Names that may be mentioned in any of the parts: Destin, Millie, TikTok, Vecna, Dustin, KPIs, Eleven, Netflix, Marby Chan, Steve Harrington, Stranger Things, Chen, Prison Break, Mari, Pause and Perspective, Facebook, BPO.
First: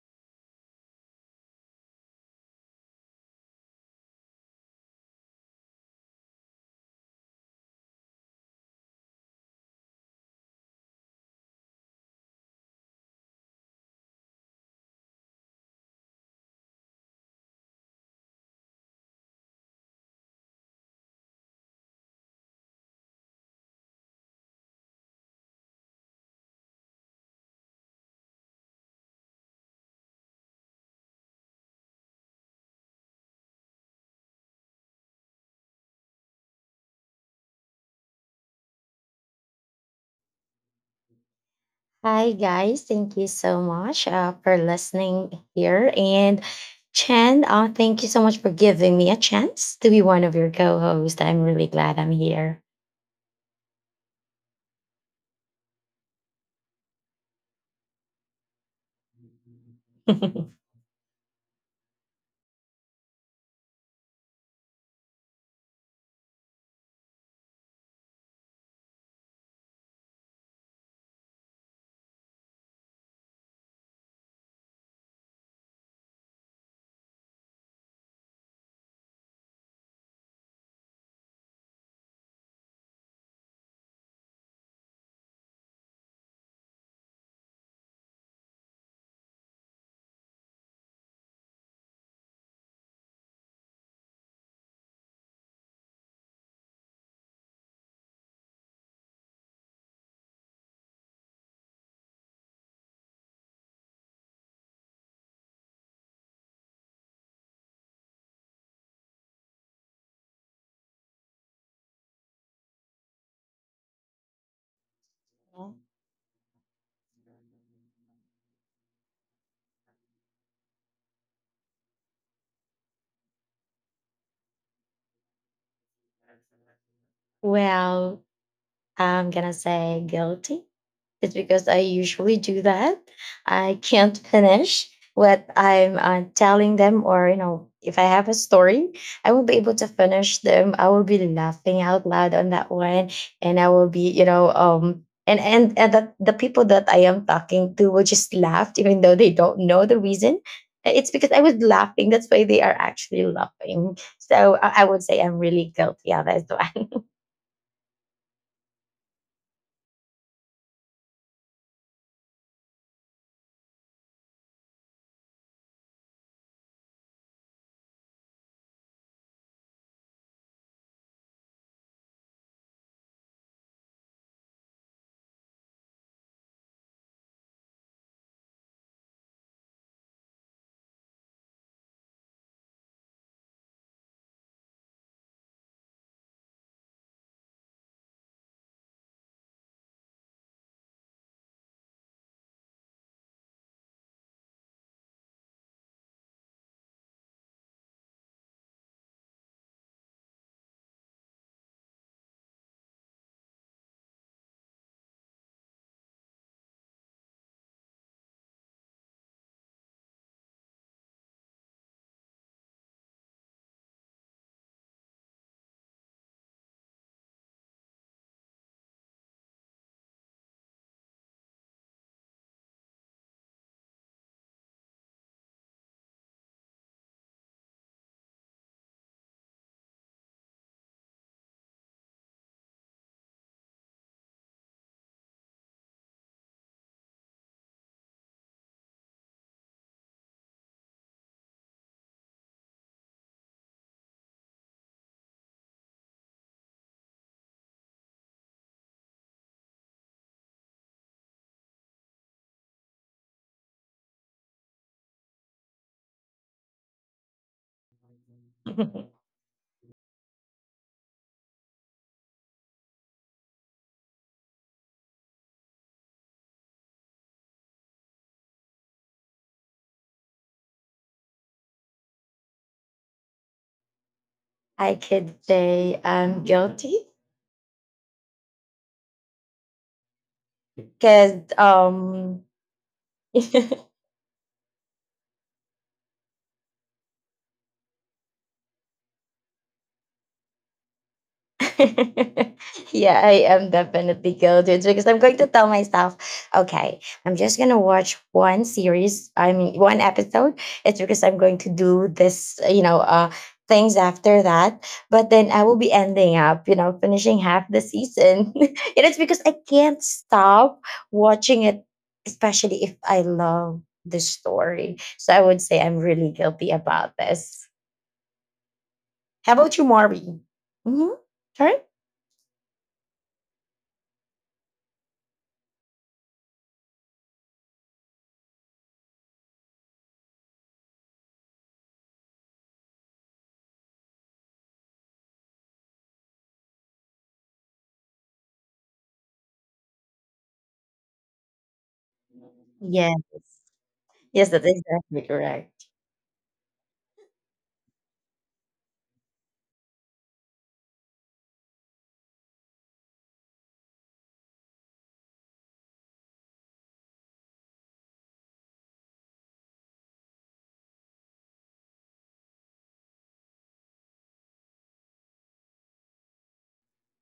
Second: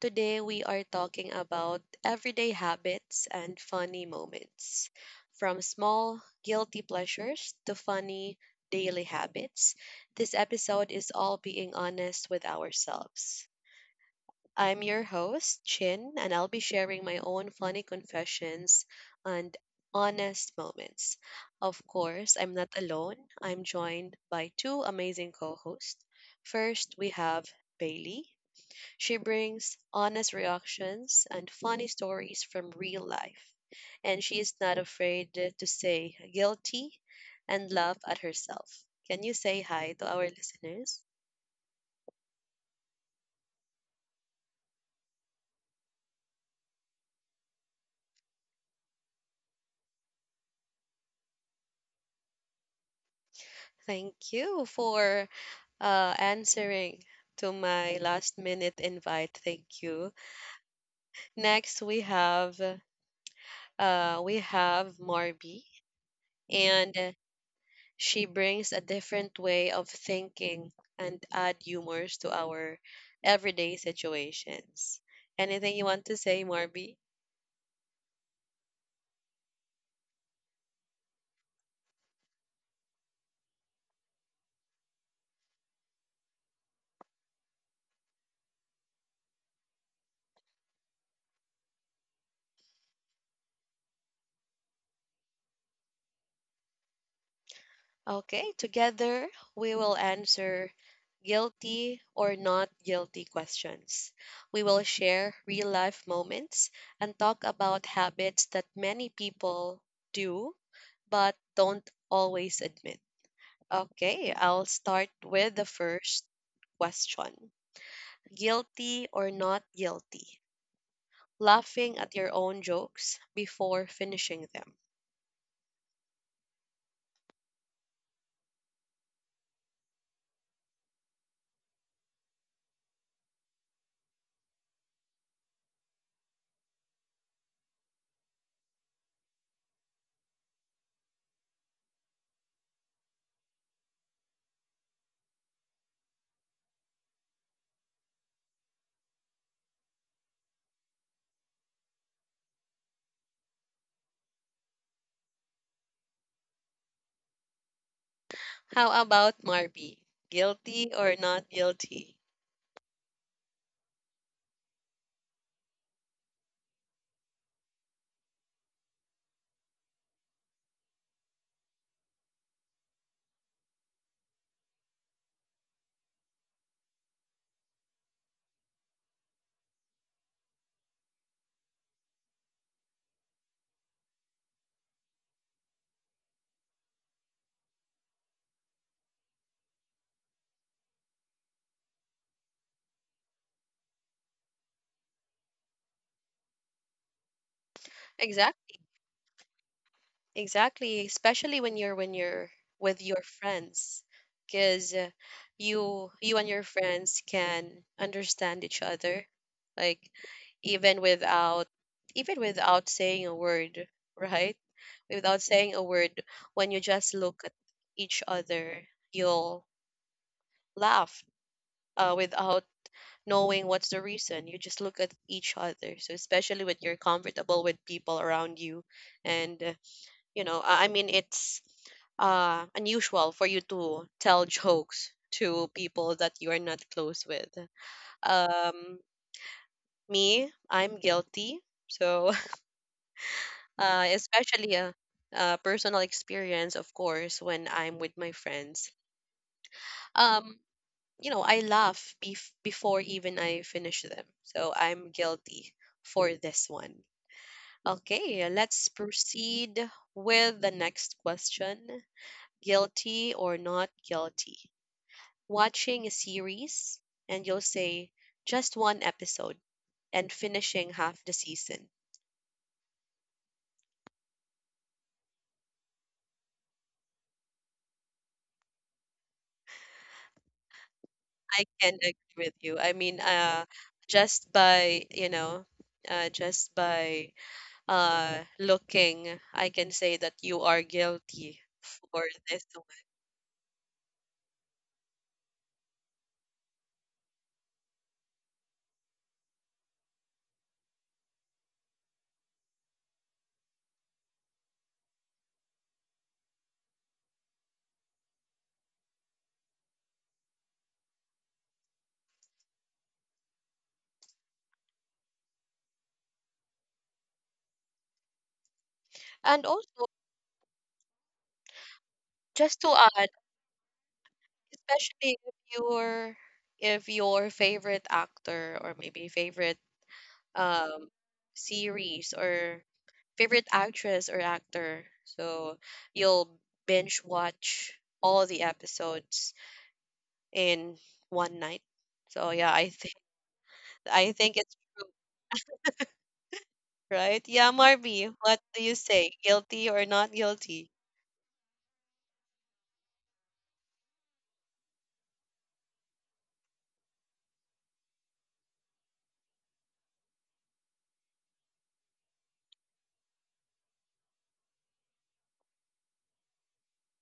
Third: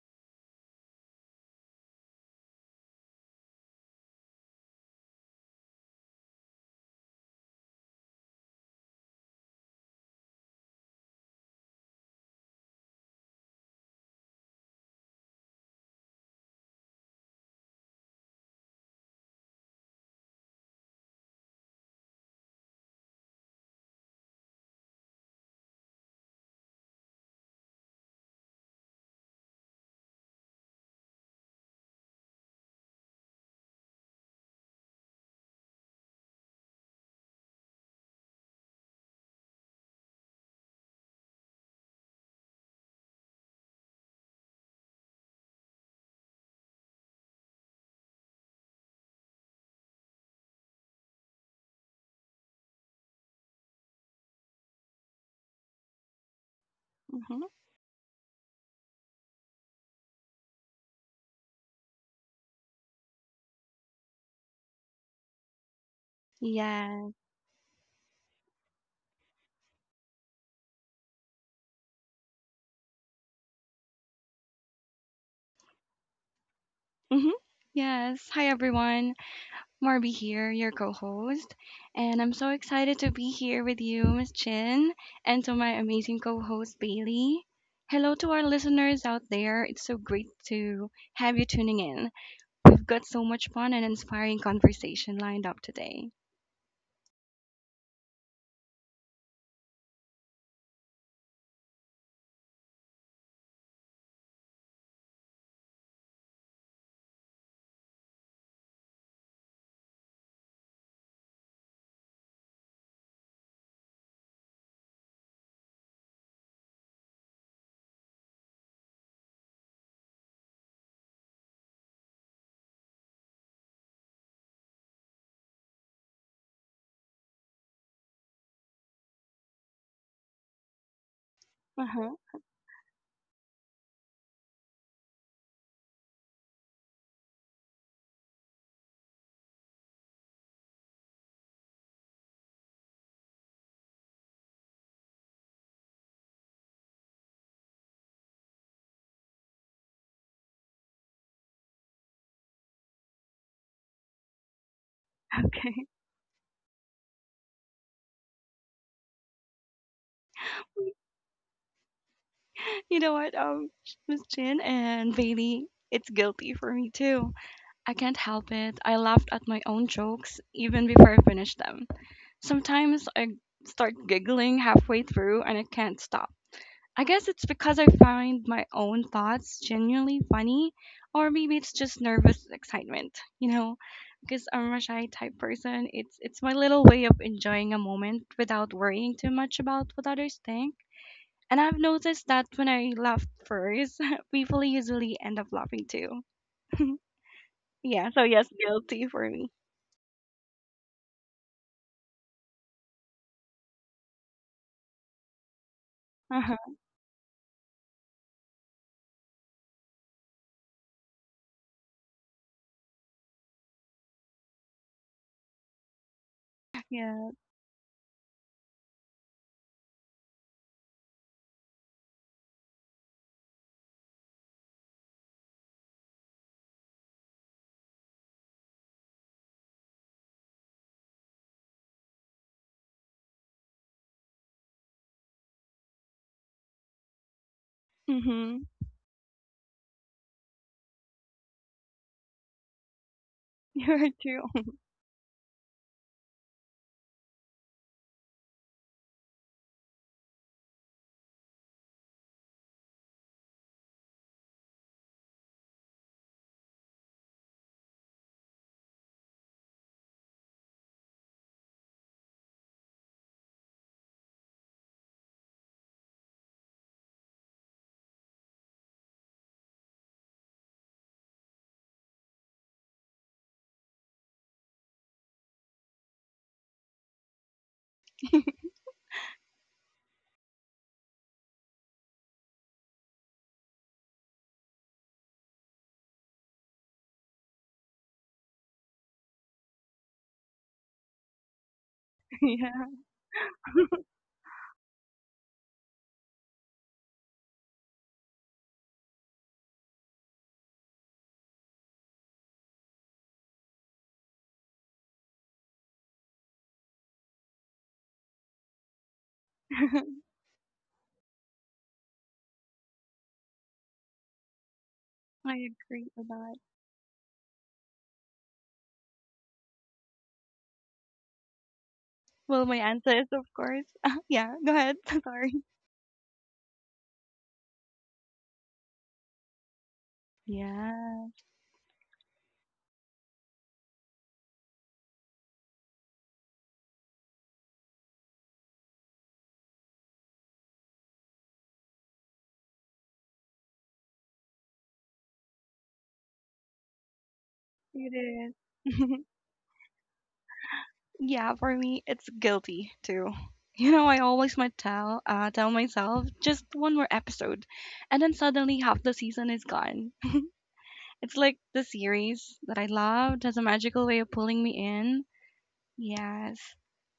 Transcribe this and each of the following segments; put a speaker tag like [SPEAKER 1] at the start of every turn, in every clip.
[SPEAKER 1] Today, we are talking about everyday habits and funny moments. From small, guilty pleasures to funny, daily habits, this episode is all being honest with ourselves. I'm your host, Chin, and I'll be sharing my own funny confessions and honest moments. Of course, I'm not alone. I'm joined by two amazing co hosts. First, we have Bailey. She brings honest reactions and funny stories from real life, and she is not afraid to say guilty and laugh at herself. Can you say hi to our listeners?
[SPEAKER 2] Hi, guys. Thank you so much for listening here. And Chen, thank you so much for giving me a chance to be one of your co hosts. I'm really glad I'm here.
[SPEAKER 1] Thank you for answering
[SPEAKER 3] Mhm.
[SPEAKER 1] to my last minute invite. Thank you. Next, we have we have Marby, and
[SPEAKER 3] Yes.
[SPEAKER 1] she brings a different way of thinking and add humors to our everyday situations. Anything you want to say, Marby?
[SPEAKER 3] Mhm. Yes. Hi everyone. Marby here, your co-host, and I'm so excited to be here with you, Miss Chin, and to my amazing co-host Bailey. Hello to our listeners out there. It's so great to have you tuning in. We've got so much fun and inspiring conversation lined up today.
[SPEAKER 1] Okay, together we will answer guilty or not guilty questions. We will share real life moments and talk about habits that many people do but don't always admit. Okay, I'll start with the first question. Guilty or not guilty? Laughing at your own jokes before finishing them.
[SPEAKER 2] well, I'm going to say guilty. It's because I
[SPEAKER 3] Uh-huh.
[SPEAKER 2] usually do that. I can't finish what I'm telling them, or you know, if I have a story, I will be able to finish them. I will be laughing out loud on that one, and I will be, you know, and that the people that I am talking to will just laugh, even though they don't know the reason. It's because I was laughing. That's why they are actually laughing. So I would say I'm really
[SPEAKER 3] Okay.
[SPEAKER 2] guilty of this one.
[SPEAKER 1] How about Marby? Guilty or not guilty?
[SPEAKER 3] You know what, um, Miss Chin and Bailey, it's guilty for me too. I can't help it. I laughed at my own jokes even before I finished them. Sometimes I start giggling halfway through and I can't stop. I guess it's because I find my own thoughts genuinely funny, or maybe it's just nervous excitement, Because I'm a shy type person, it's my little way of enjoying a moment without worrying too much about what others think. And I've noticed that when I laugh first, people usually end up laughing too. Yeah, so yes,
[SPEAKER 1] Exactly.
[SPEAKER 3] guilty for me.
[SPEAKER 1] Exactly, especially when you're with your friends, because you and your
[SPEAKER 3] Uh-huh.
[SPEAKER 1] friends can understand each other, like even without even without saying a word, right? Without saying a word, when you just
[SPEAKER 3] Yeah.
[SPEAKER 1] look at each other, you'll laugh without knowing what's the reason. You just look at each other. So especially when you're comfortable with people around you, and I mean, it's unusual for you to tell jokes to people that you are not close with.
[SPEAKER 3] Mhm.
[SPEAKER 1] Um, Me, I'm guilty. So,
[SPEAKER 3] You're too.
[SPEAKER 1] especially a personal experience, of course, when I'm with my friends. Um, I laugh before even I finish them. So, I'm guilty for this one. Okay, let's proceed with the next question. Guilty or not guilty. Watching a series and you'll say just one episode and finishing half the season.
[SPEAKER 2] I could say I'm guilty. Cause
[SPEAKER 1] I can
[SPEAKER 2] um
[SPEAKER 1] agree with you. I mean, just by just by looking, I can say that you are guilty for this one.
[SPEAKER 3] Yeah.
[SPEAKER 2] yeah, I am definitely guilty because I'm going to tell myself, okay, I'm just gonna watch one series. I mean, one episode. It's because I'm going to do this, you know, things after that. But then I will be ending up, you know, finishing half the season. And it's because I can't stop watching it, especially if I love the story. So I
[SPEAKER 3] I
[SPEAKER 2] would say I'm
[SPEAKER 3] agree a
[SPEAKER 2] really
[SPEAKER 3] lot.
[SPEAKER 2] guilty about this. How
[SPEAKER 1] And
[SPEAKER 2] about you,
[SPEAKER 1] also,
[SPEAKER 2] Mari? Hmm? Sorry?
[SPEAKER 3] Well, my
[SPEAKER 1] just to
[SPEAKER 3] answer
[SPEAKER 1] add,
[SPEAKER 3] is, of course, yeah, go ahead.
[SPEAKER 1] especially
[SPEAKER 3] Sorry.
[SPEAKER 1] if your favorite actor or maybe favorite um
[SPEAKER 3] Yeah.
[SPEAKER 1] series or favorite actress or actor. So you'll binge watch all the episodes in one night. So yeah, I think
[SPEAKER 2] Yeah.
[SPEAKER 1] I
[SPEAKER 2] Yes,
[SPEAKER 1] think
[SPEAKER 2] that
[SPEAKER 1] it's
[SPEAKER 2] is.
[SPEAKER 1] true, right? Yeah, Marby,
[SPEAKER 3] It
[SPEAKER 1] what do you
[SPEAKER 3] is.
[SPEAKER 1] say? Guilty or not guilty?
[SPEAKER 3] Yeah, for me, it's guilty too. You know, I always might tell myself just one more episode, and then suddenly half the season is gone. It's like the series that I loved has a magical way of pulling me in. Yes,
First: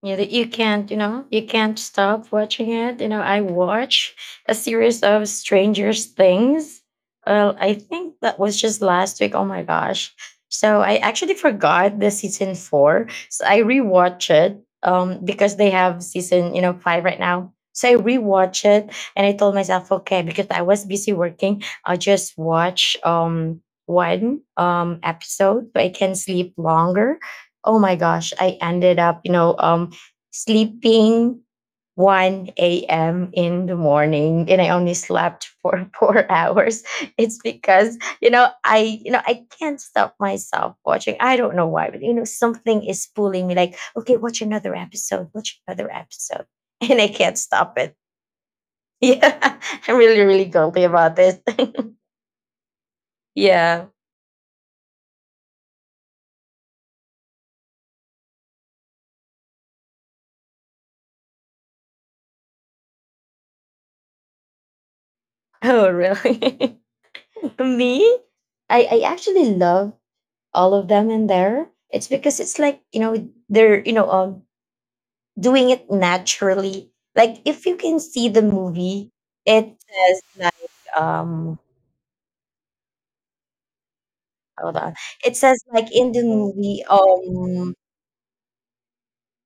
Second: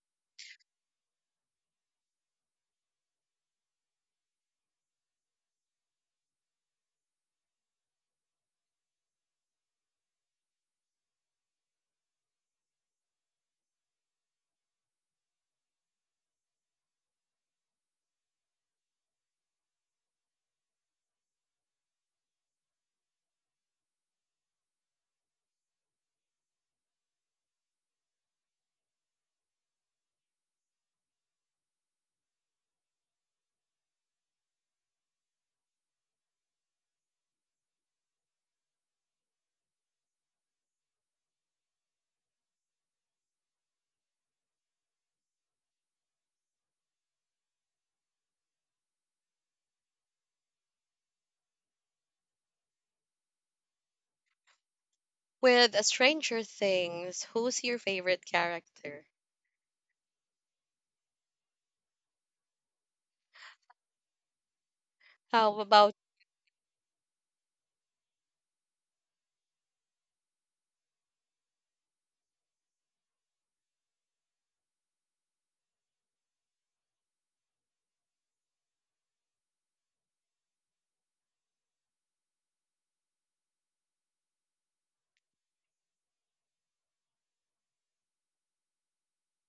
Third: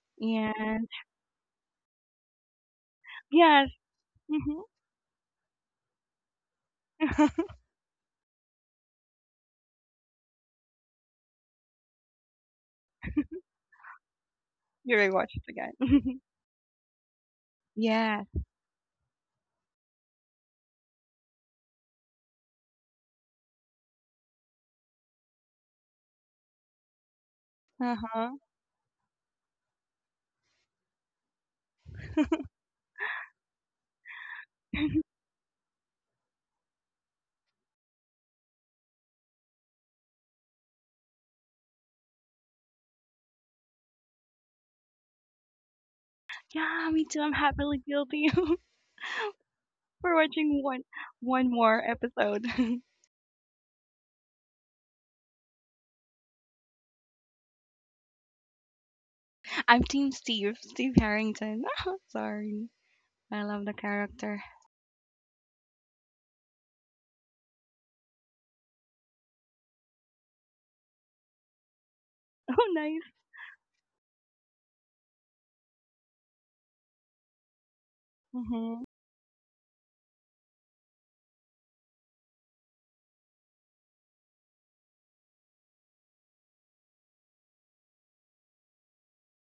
[SPEAKER 2] Yeah, that you
[SPEAKER 3] and
[SPEAKER 2] can't, you know, you can't stop watching it. You know, I
[SPEAKER 3] yes,
[SPEAKER 2] watch a
[SPEAKER 3] mhm.
[SPEAKER 2] series of Stranger Things. Well, I think that was just last week. Oh my gosh. So I actually forgot the season four. So I rewatch it
[SPEAKER 3] You rewatched it
[SPEAKER 2] because they have
[SPEAKER 3] again.
[SPEAKER 2] season, you know, five right now. So I
[SPEAKER 3] Yes,
[SPEAKER 2] rewatch it and I told myself, okay, because I was busy working, I'll just watch one episode so I can sleep longer. Oh
[SPEAKER 3] uh
[SPEAKER 2] my
[SPEAKER 3] huh.
[SPEAKER 2] gosh, I ended up, you know, sleeping 1 a.m. in the morning and I only slept for 4 hours. It's because, you know, you know, I can't stop myself watching. I don't know why, but you know, something is pulling me like, okay, watch another episode, watch another episode.
[SPEAKER 3] Yeah,
[SPEAKER 2] And
[SPEAKER 3] me
[SPEAKER 2] I
[SPEAKER 3] too. I'm
[SPEAKER 2] can't stop
[SPEAKER 3] happily
[SPEAKER 2] it.
[SPEAKER 3] guilty.
[SPEAKER 2] Yeah. I'm
[SPEAKER 3] For
[SPEAKER 2] really, really
[SPEAKER 3] watching one
[SPEAKER 2] guilty about this.
[SPEAKER 3] one more episode.
[SPEAKER 2] Yeah.
[SPEAKER 1] With a Stranger Things, who's your favorite character?
[SPEAKER 3] I'm Team Steve, Steve Harrington. Sorry, I love the character.
[SPEAKER 1] How
[SPEAKER 2] Oh,
[SPEAKER 1] about
[SPEAKER 2] really? Me? I actually love all of them in there. It's because it's
[SPEAKER 3] Oh,
[SPEAKER 2] like, you
[SPEAKER 3] nice.
[SPEAKER 2] know, they're, you know, doing it naturally. Like if you can see the
[SPEAKER 3] Mhm.
[SPEAKER 2] movie, it says like um hold on. It says like in the movie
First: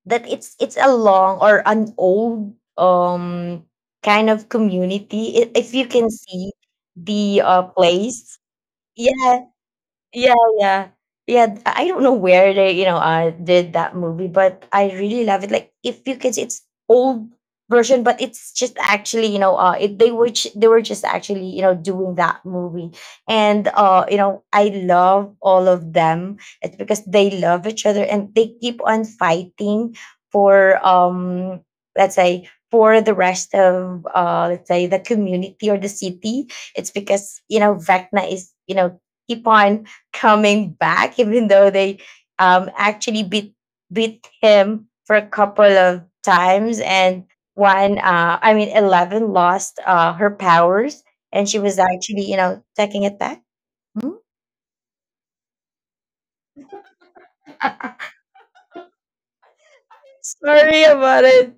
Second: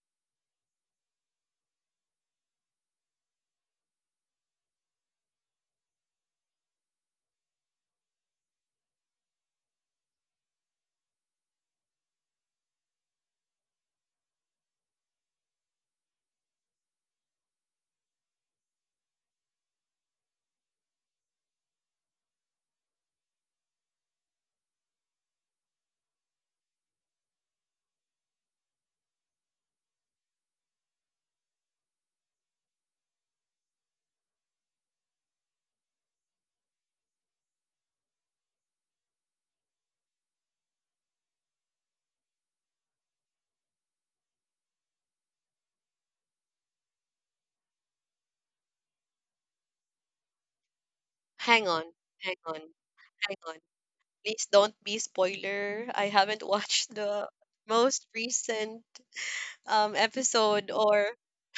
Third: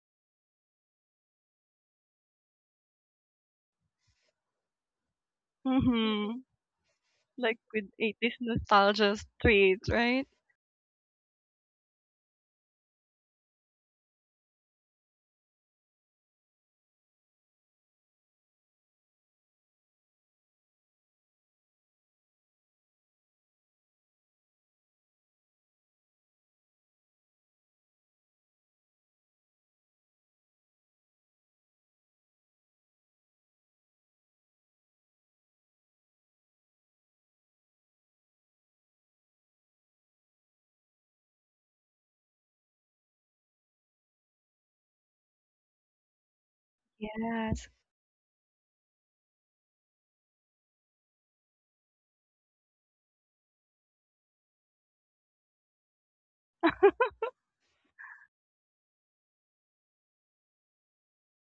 [SPEAKER 2] that it's a long or an old kind of community. If you can
[SPEAKER 3] Mhm.
[SPEAKER 2] see the
[SPEAKER 3] Like with 80s
[SPEAKER 2] place.
[SPEAKER 3] nostalgia
[SPEAKER 2] Yeah.
[SPEAKER 3] streets, right?
[SPEAKER 2] Yeah, yeah. Yeah, I don't know where they, you know, did that movie, but I really love it. Like, if you could, it's old version, but it's just actually, you know, they were they were just actually, you know, doing that movie, and you know, I love all of them. It's because they love each other and they keep on fighting for, let's say, for the rest of, let's say, the community or the city. It's because you know, Vecna is, you know, keep on coming back, even though they actually beat him for a couple of times. And
[SPEAKER 3] Yes.
[SPEAKER 2] one, I mean, Eleven lost her powers, and she
[SPEAKER 1] hang
[SPEAKER 2] was
[SPEAKER 1] on,
[SPEAKER 2] actually,
[SPEAKER 1] hang
[SPEAKER 2] you
[SPEAKER 1] on,
[SPEAKER 2] know, taking it
[SPEAKER 1] hang
[SPEAKER 2] back.
[SPEAKER 1] on.
[SPEAKER 2] Hmm?
[SPEAKER 1] Please don't be spoiler. I haven't watched the most recent episode
[SPEAKER 2] Sorry
[SPEAKER 1] or
[SPEAKER 2] about it.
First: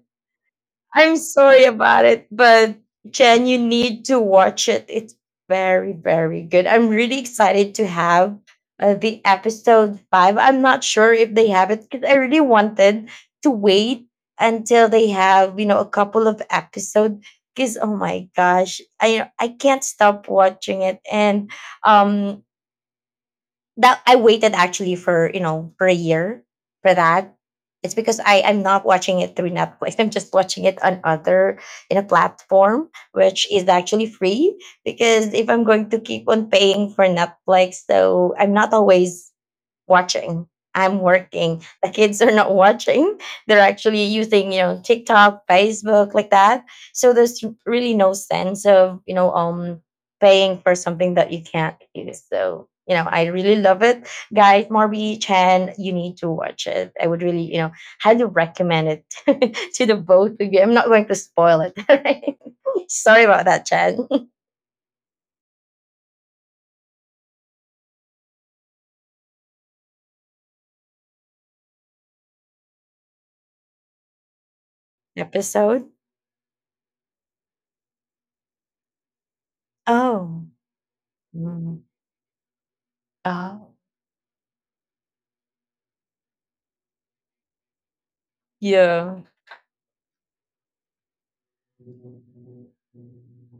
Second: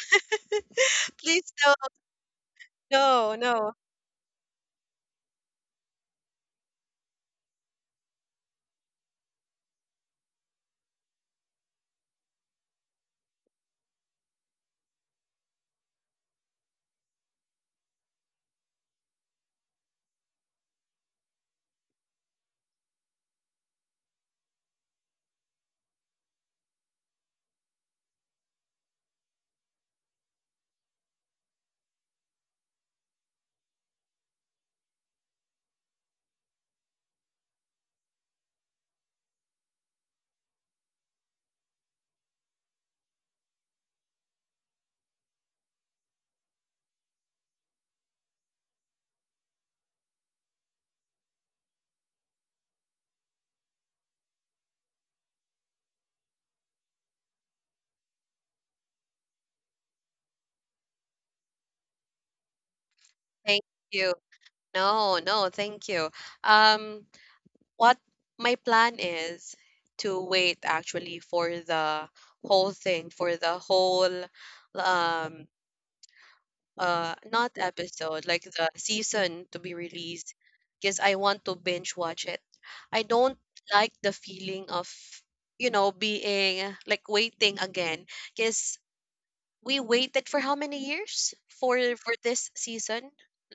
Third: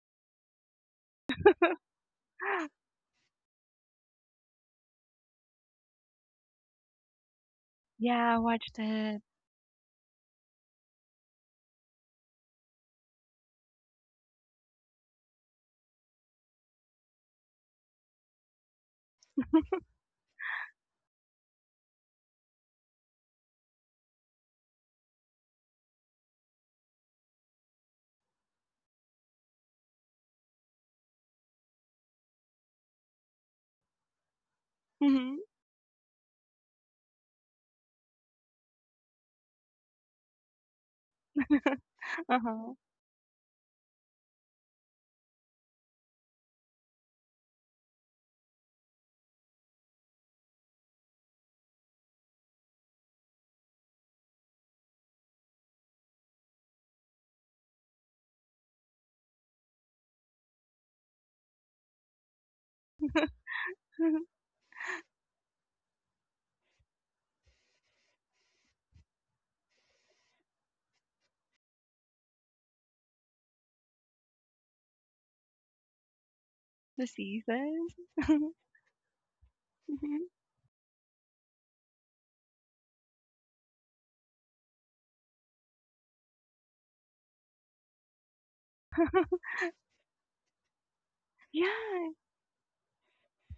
[SPEAKER 2] I'm
[SPEAKER 1] please.
[SPEAKER 2] sorry about it, but
[SPEAKER 1] No,
[SPEAKER 2] Jen, you
[SPEAKER 1] no,
[SPEAKER 2] need to watch it. It's very, very good. I'm really excited to have
[SPEAKER 3] Yeah, I watched
[SPEAKER 2] the
[SPEAKER 3] it.
[SPEAKER 2] episode five. I'm not sure if they have it because I really wanted to wait until they have, you know, a couple of episodes. Because oh my gosh, I can't stop watching it, and um, that I waited actually for you know for a year for that. It's because I'm not watching it through Netflix. I'm just watching it on other in a platform which is actually free. Because
[SPEAKER 3] Mhm.
[SPEAKER 2] if I'm going to keep on paying for Netflix, so I'm not always watching. I'm working. The kids are
[SPEAKER 3] Uh
[SPEAKER 2] not
[SPEAKER 3] huh.
[SPEAKER 2] watching. They're actually using, you know, TikTok, Facebook, like that. So there's really no sense of, you know, paying for something that you can't use. So, you know, I really love it. Guys, Marby Chan, you need to watch it. I would really, you know, highly recommend it to the both of you. I'm not going to spoil it. Right? Sorry about that,
[SPEAKER 1] thank
[SPEAKER 2] Chan.
[SPEAKER 1] you. No, no, thank you. Um, what my plan is to wait actually for the whole thing, for the whole um
[SPEAKER 2] Episode.
[SPEAKER 3] The
[SPEAKER 1] uh, not
[SPEAKER 3] seasons.
[SPEAKER 1] episode, like the season to be
[SPEAKER 3] Mhm.
[SPEAKER 1] released,
[SPEAKER 2] Oh.
[SPEAKER 1] because I want to
[SPEAKER 2] Mm.
[SPEAKER 1] binge watch it. I don't
[SPEAKER 2] Oh.
[SPEAKER 1] like the feeling of, you know, being like waiting again, because
[SPEAKER 2] Yeah.
[SPEAKER 1] we waited for how many years
[SPEAKER 3] Yeah.
[SPEAKER 1] for this season?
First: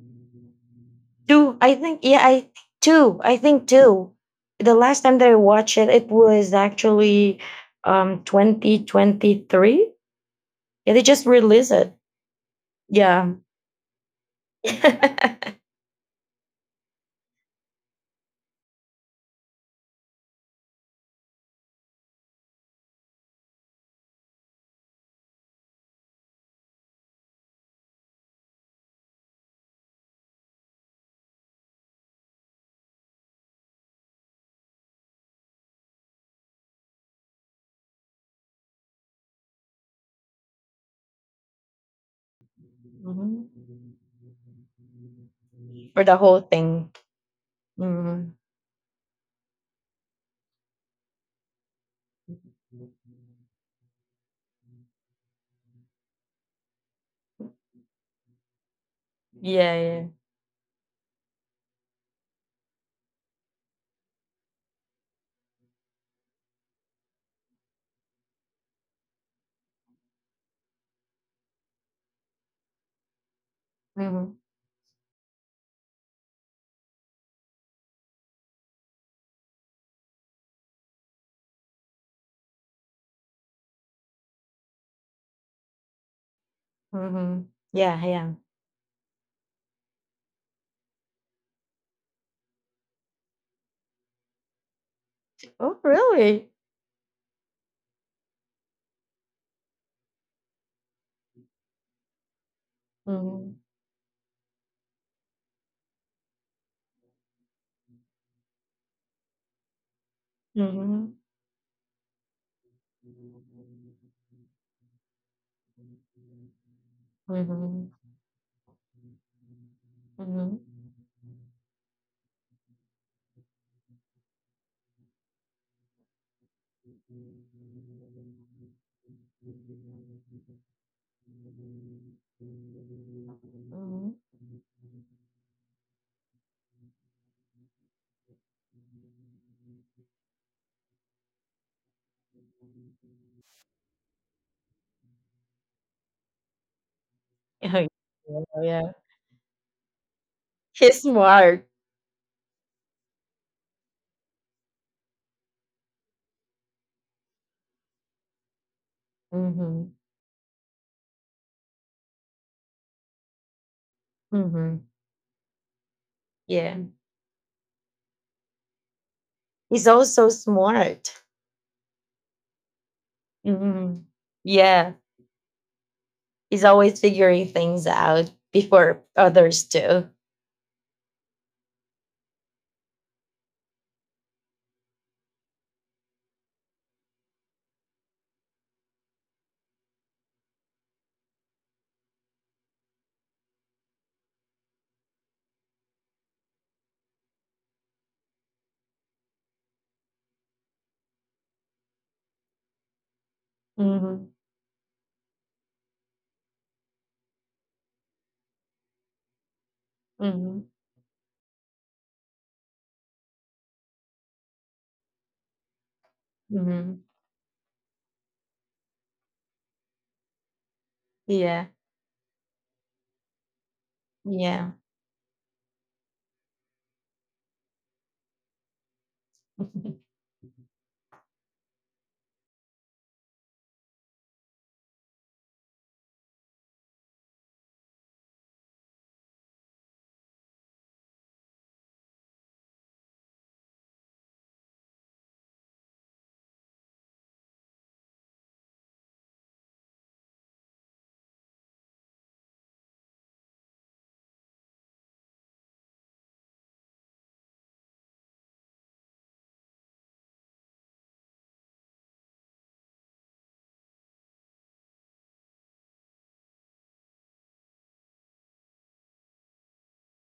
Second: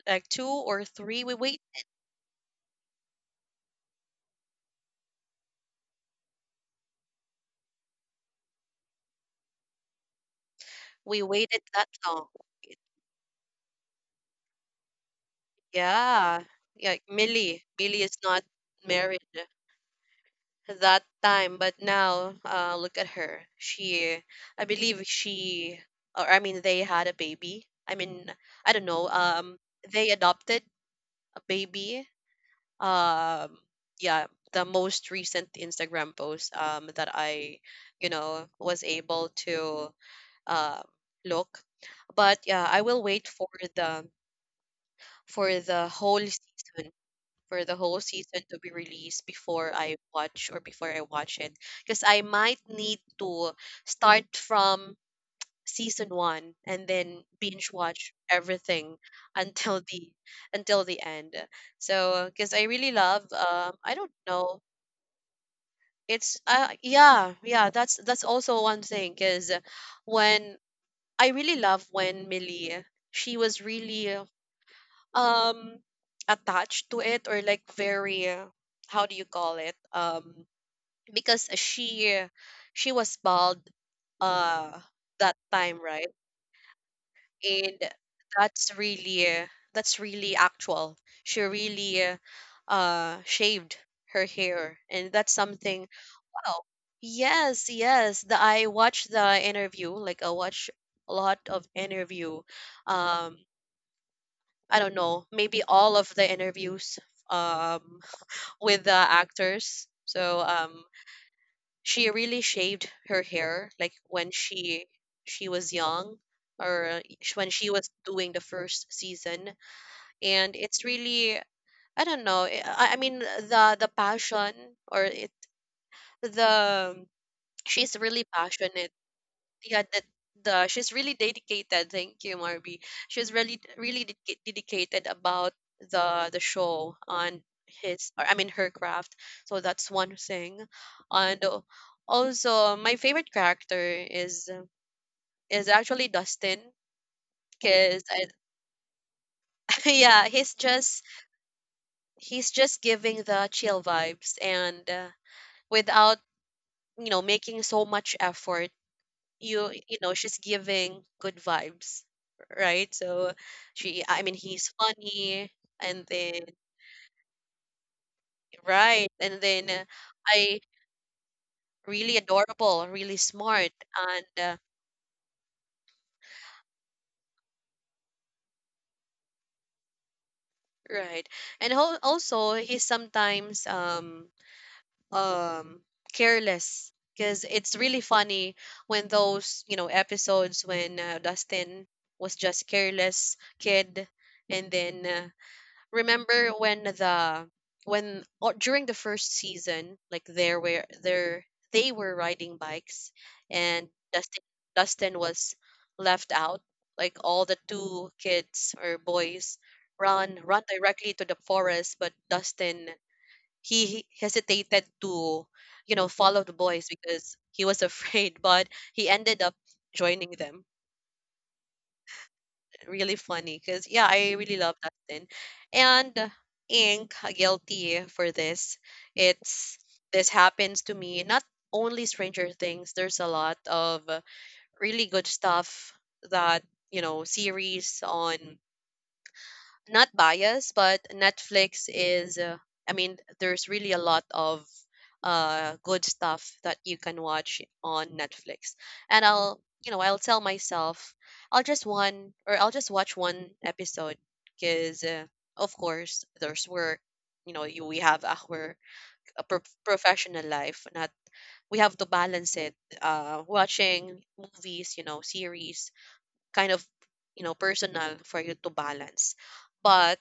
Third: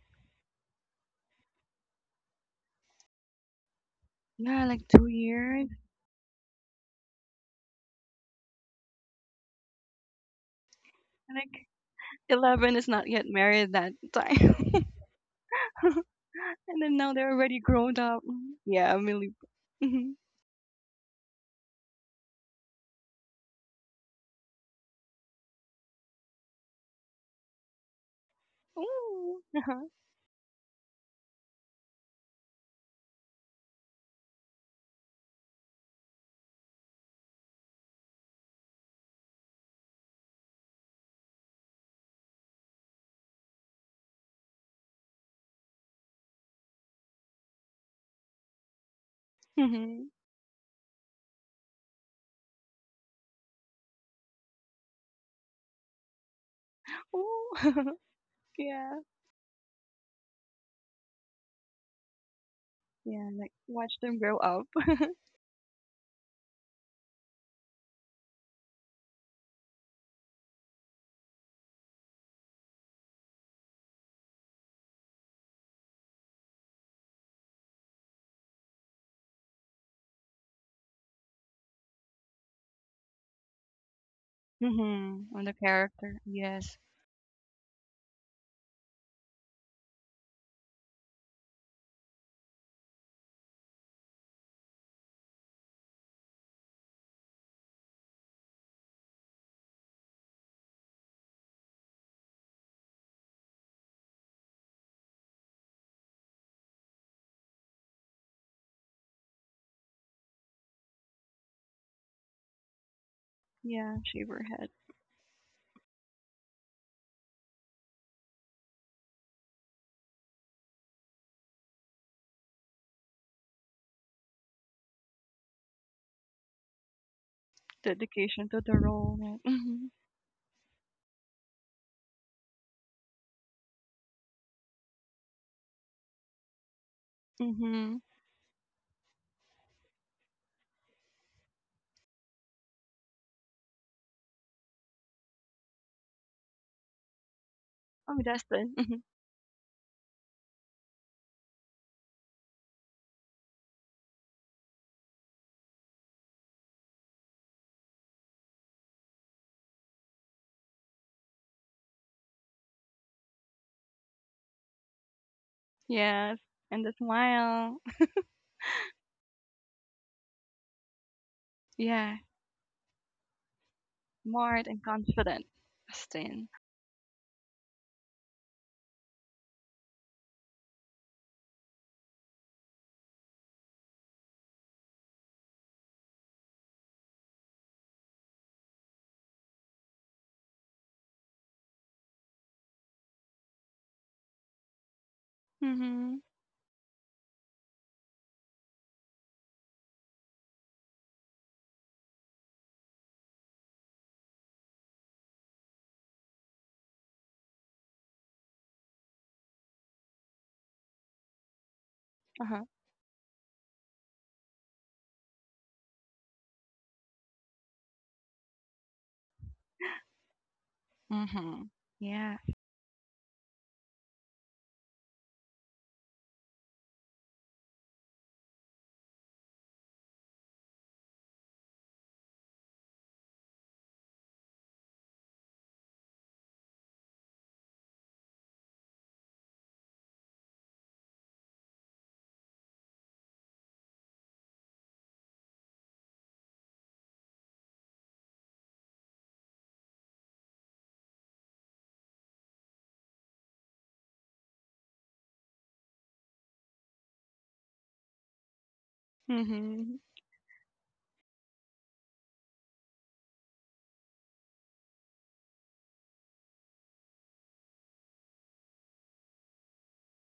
[SPEAKER 1] Like two or three? We
[SPEAKER 2] Two,
[SPEAKER 1] wait.
[SPEAKER 2] I think. Yeah, I two. I think two.
[SPEAKER 3] Yeah,
[SPEAKER 2] The
[SPEAKER 3] like
[SPEAKER 2] last
[SPEAKER 3] two
[SPEAKER 2] time that I
[SPEAKER 3] years.
[SPEAKER 2] watched it, it was actually 2023. Yeah, they
[SPEAKER 1] We
[SPEAKER 2] just
[SPEAKER 1] waited
[SPEAKER 3] Like
[SPEAKER 2] released
[SPEAKER 1] that
[SPEAKER 2] it.
[SPEAKER 1] long.
[SPEAKER 3] Eleven is not yet
[SPEAKER 2] Yeah.
[SPEAKER 3] married that time.
[SPEAKER 1] Yeah,
[SPEAKER 3] And
[SPEAKER 1] yeah.
[SPEAKER 3] then now they're already
[SPEAKER 1] Millie,
[SPEAKER 3] grown
[SPEAKER 1] Millie is
[SPEAKER 3] up.
[SPEAKER 1] not
[SPEAKER 3] Mhm. Yeah, I'm
[SPEAKER 1] married
[SPEAKER 3] really. Mhm.
[SPEAKER 1] that time, but now look at her. She, I believe she, or I mean, they had a baby. I mean, I don't know.
[SPEAKER 3] Ooh. Uh-huh.
[SPEAKER 1] They adopted a baby. um yeah the most recent Instagram post that I, you know, was able to um look. But yeah, I will wait
[SPEAKER 2] Mhm.
[SPEAKER 1] the for the
[SPEAKER 2] For the
[SPEAKER 1] whole
[SPEAKER 2] whole thing.
[SPEAKER 1] season, for the whole
[SPEAKER 2] Hmm.
[SPEAKER 1] season to be released before I
[SPEAKER 3] Mhm.
[SPEAKER 1] watch or before I watch it, because I might need to start from season one and then
[SPEAKER 3] Ooh.
[SPEAKER 1] binge watch
[SPEAKER 3] Yeah.
[SPEAKER 1] everything
[SPEAKER 2] Yeah,
[SPEAKER 1] until
[SPEAKER 2] yeah.
[SPEAKER 1] the until the end. So because I really love,
[SPEAKER 3] Yeah, like watch
[SPEAKER 1] I don't
[SPEAKER 3] them grow
[SPEAKER 1] know,
[SPEAKER 3] up.
[SPEAKER 1] it's that's also one thing because when I really love when Millie, she was really
[SPEAKER 2] Hmm.
[SPEAKER 1] um attached to it or like very how do you call it, because she was bald uh
[SPEAKER 3] Mhm.
[SPEAKER 1] that
[SPEAKER 3] On the
[SPEAKER 1] time, right?
[SPEAKER 3] character. Yes.
[SPEAKER 2] Hmm.
[SPEAKER 1] And
[SPEAKER 2] Yeah, yeah.
[SPEAKER 1] that's really that's really actual. She really shaved her hair, and that's
[SPEAKER 2] Oh,
[SPEAKER 1] something.
[SPEAKER 2] really?
[SPEAKER 1] Wow. Yes, yes, I watched the interview, like I watched a lot of interview, um
[SPEAKER 2] Hmm.
[SPEAKER 1] I don't know, maybe all of the interviews um with the actors. So
[SPEAKER 2] Hmm.
[SPEAKER 1] she really shaved her hair like
[SPEAKER 3] Yeah, shave
[SPEAKER 1] when
[SPEAKER 3] her head.
[SPEAKER 1] she was young or when she was
[SPEAKER 2] Hmm.
[SPEAKER 1] doing the first season.
[SPEAKER 2] Hmm.
[SPEAKER 1] And
[SPEAKER 2] Hmm.
[SPEAKER 1] it's really, I don't know. I mean the passion or it the she's really
[SPEAKER 3] Dedication to the
[SPEAKER 1] passionate.
[SPEAKER 3] role. Right?
[SPEAKER 1] Yeah,
[SPEAKER 3] Mhm.
[SPEAKER 1] that the she's really dedicated. Thank you, Marby. She's really really dedicated about the show on
[SPEAKER 3] Mhm.
[SPEAKER 1] his or I mean her craft. So that's one thing, and also my favorite character is actually Dustin
[SPEAKER 2] Yeah.
[SPEAKER 1] because
[SPEAKER 3] Oh, Destin.
[SPEAKER 2] Yeah.
[SPEAKER 3] Mhm.
[SPEAKER 1] yeah
[SPEAKER 2] He's smart.
[SPEAKER 1] he's just giving the chill vibes and without you know making so much effort. you
[SPEAKER 2] Hmm.
[SPEAKER 1] you know, she's giving good vibes, right? So she, I mean he's
[SPEAKER 2] Hmm.
[SPEAKER 1] funny. And
[SPEAKER 3] Yes.
[SPEAKER 1] then
[SPEAKER 2] Yeah.
[SPEAKER 3] And the smile.
[SPEAKER 1] right, and then
[SPEAKER 2] He's also
[SPEAKER 1] I,
[SPEAKER 2] smart.
[SPEAKER 1] really
[SPEAKER 3] Yeah.
[SPEAKER 1] adorable, really smart,
[SPEAKER 2] Mhm.
[SPEAKER 1] and
[SPEAKER 3] Smart and
[SPEAKER 2] Yeah,
[SPEAKER 3] confident. Destin.
[SPEAKER 2] he's always figuring things out before others do.
[SPEAKER 1] right. And also he sometimes um careless, because it's really funny when those, you know, episodes when Dustin was just careless kid. And then
[SPEAKER 3] Mhm.
[SPEAKER 1] remember when the when or during the first season, like there were there they were riding bikes, and
[SPEAKER 2] Mhm.
[SPEAKER 1] Dustin was left out, like all the two kids or boys run
[SPEAKER 2] Mhm.
[SPEAKER 1] directly to the forest. But
[SPEAKER 3] Uh-huh.
[SPEAKER 1] Dustin, he hesitated to, you know, follow the boys
[SPEAKER 2] Mhm.
[SPEAKER 1] because he was afraid, but he ended up joining them.
[SPEAKER 2] Yeah.
[SPEAKER 3] Mhm. Yeah.
[SPEAKER 1] Really funny because, yeah, I really
[SPEAKER 2] Yeah.
[SPEAKER 1] love that scene. And Ink, guilty for this. It's this happens to me, not only Stranger Things. There's a lot of really good stuff that, you know, series on, not biased, but Netflix is, I mean, there's really a lot of good stuff that you can watch on Netflix. And I'll, you know, I'll tell myself, I'll just one or I'll just watch one episode because, of course, there's work. You know, we have our
[SPEAKER 3] Mhm.
[SPEAKER 1] professional life. Not, we have to balance it. Watching movies, you know, series, kind of, you know, personal for you to balance. But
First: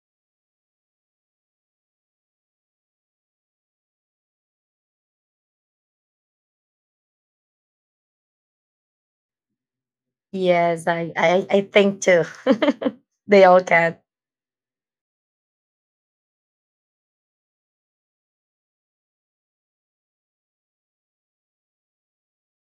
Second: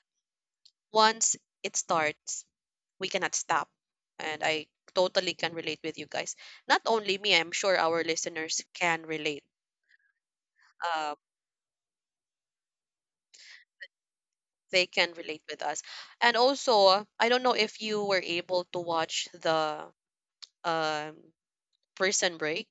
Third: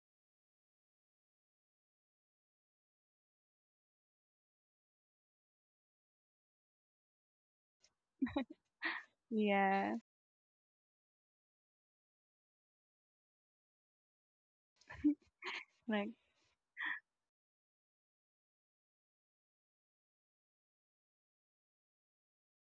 [SPEAKER 1] once it starts, we cannot stop. And I totally can relate with you guys. Not only me, I'm sure our listeners can relate.
[SPEAKER 3] Yeah.
[SPEAKER 2] Yes, I,
[SPEAKER 1] Uh,
[SPEAKER 2] I I think too. They all can.
[SPEAKER 1] they can relate with us.
[SPEAKER 3] Like
[SPEAKER 1] And also, I don't know if you were able to watch the um, Prison Break.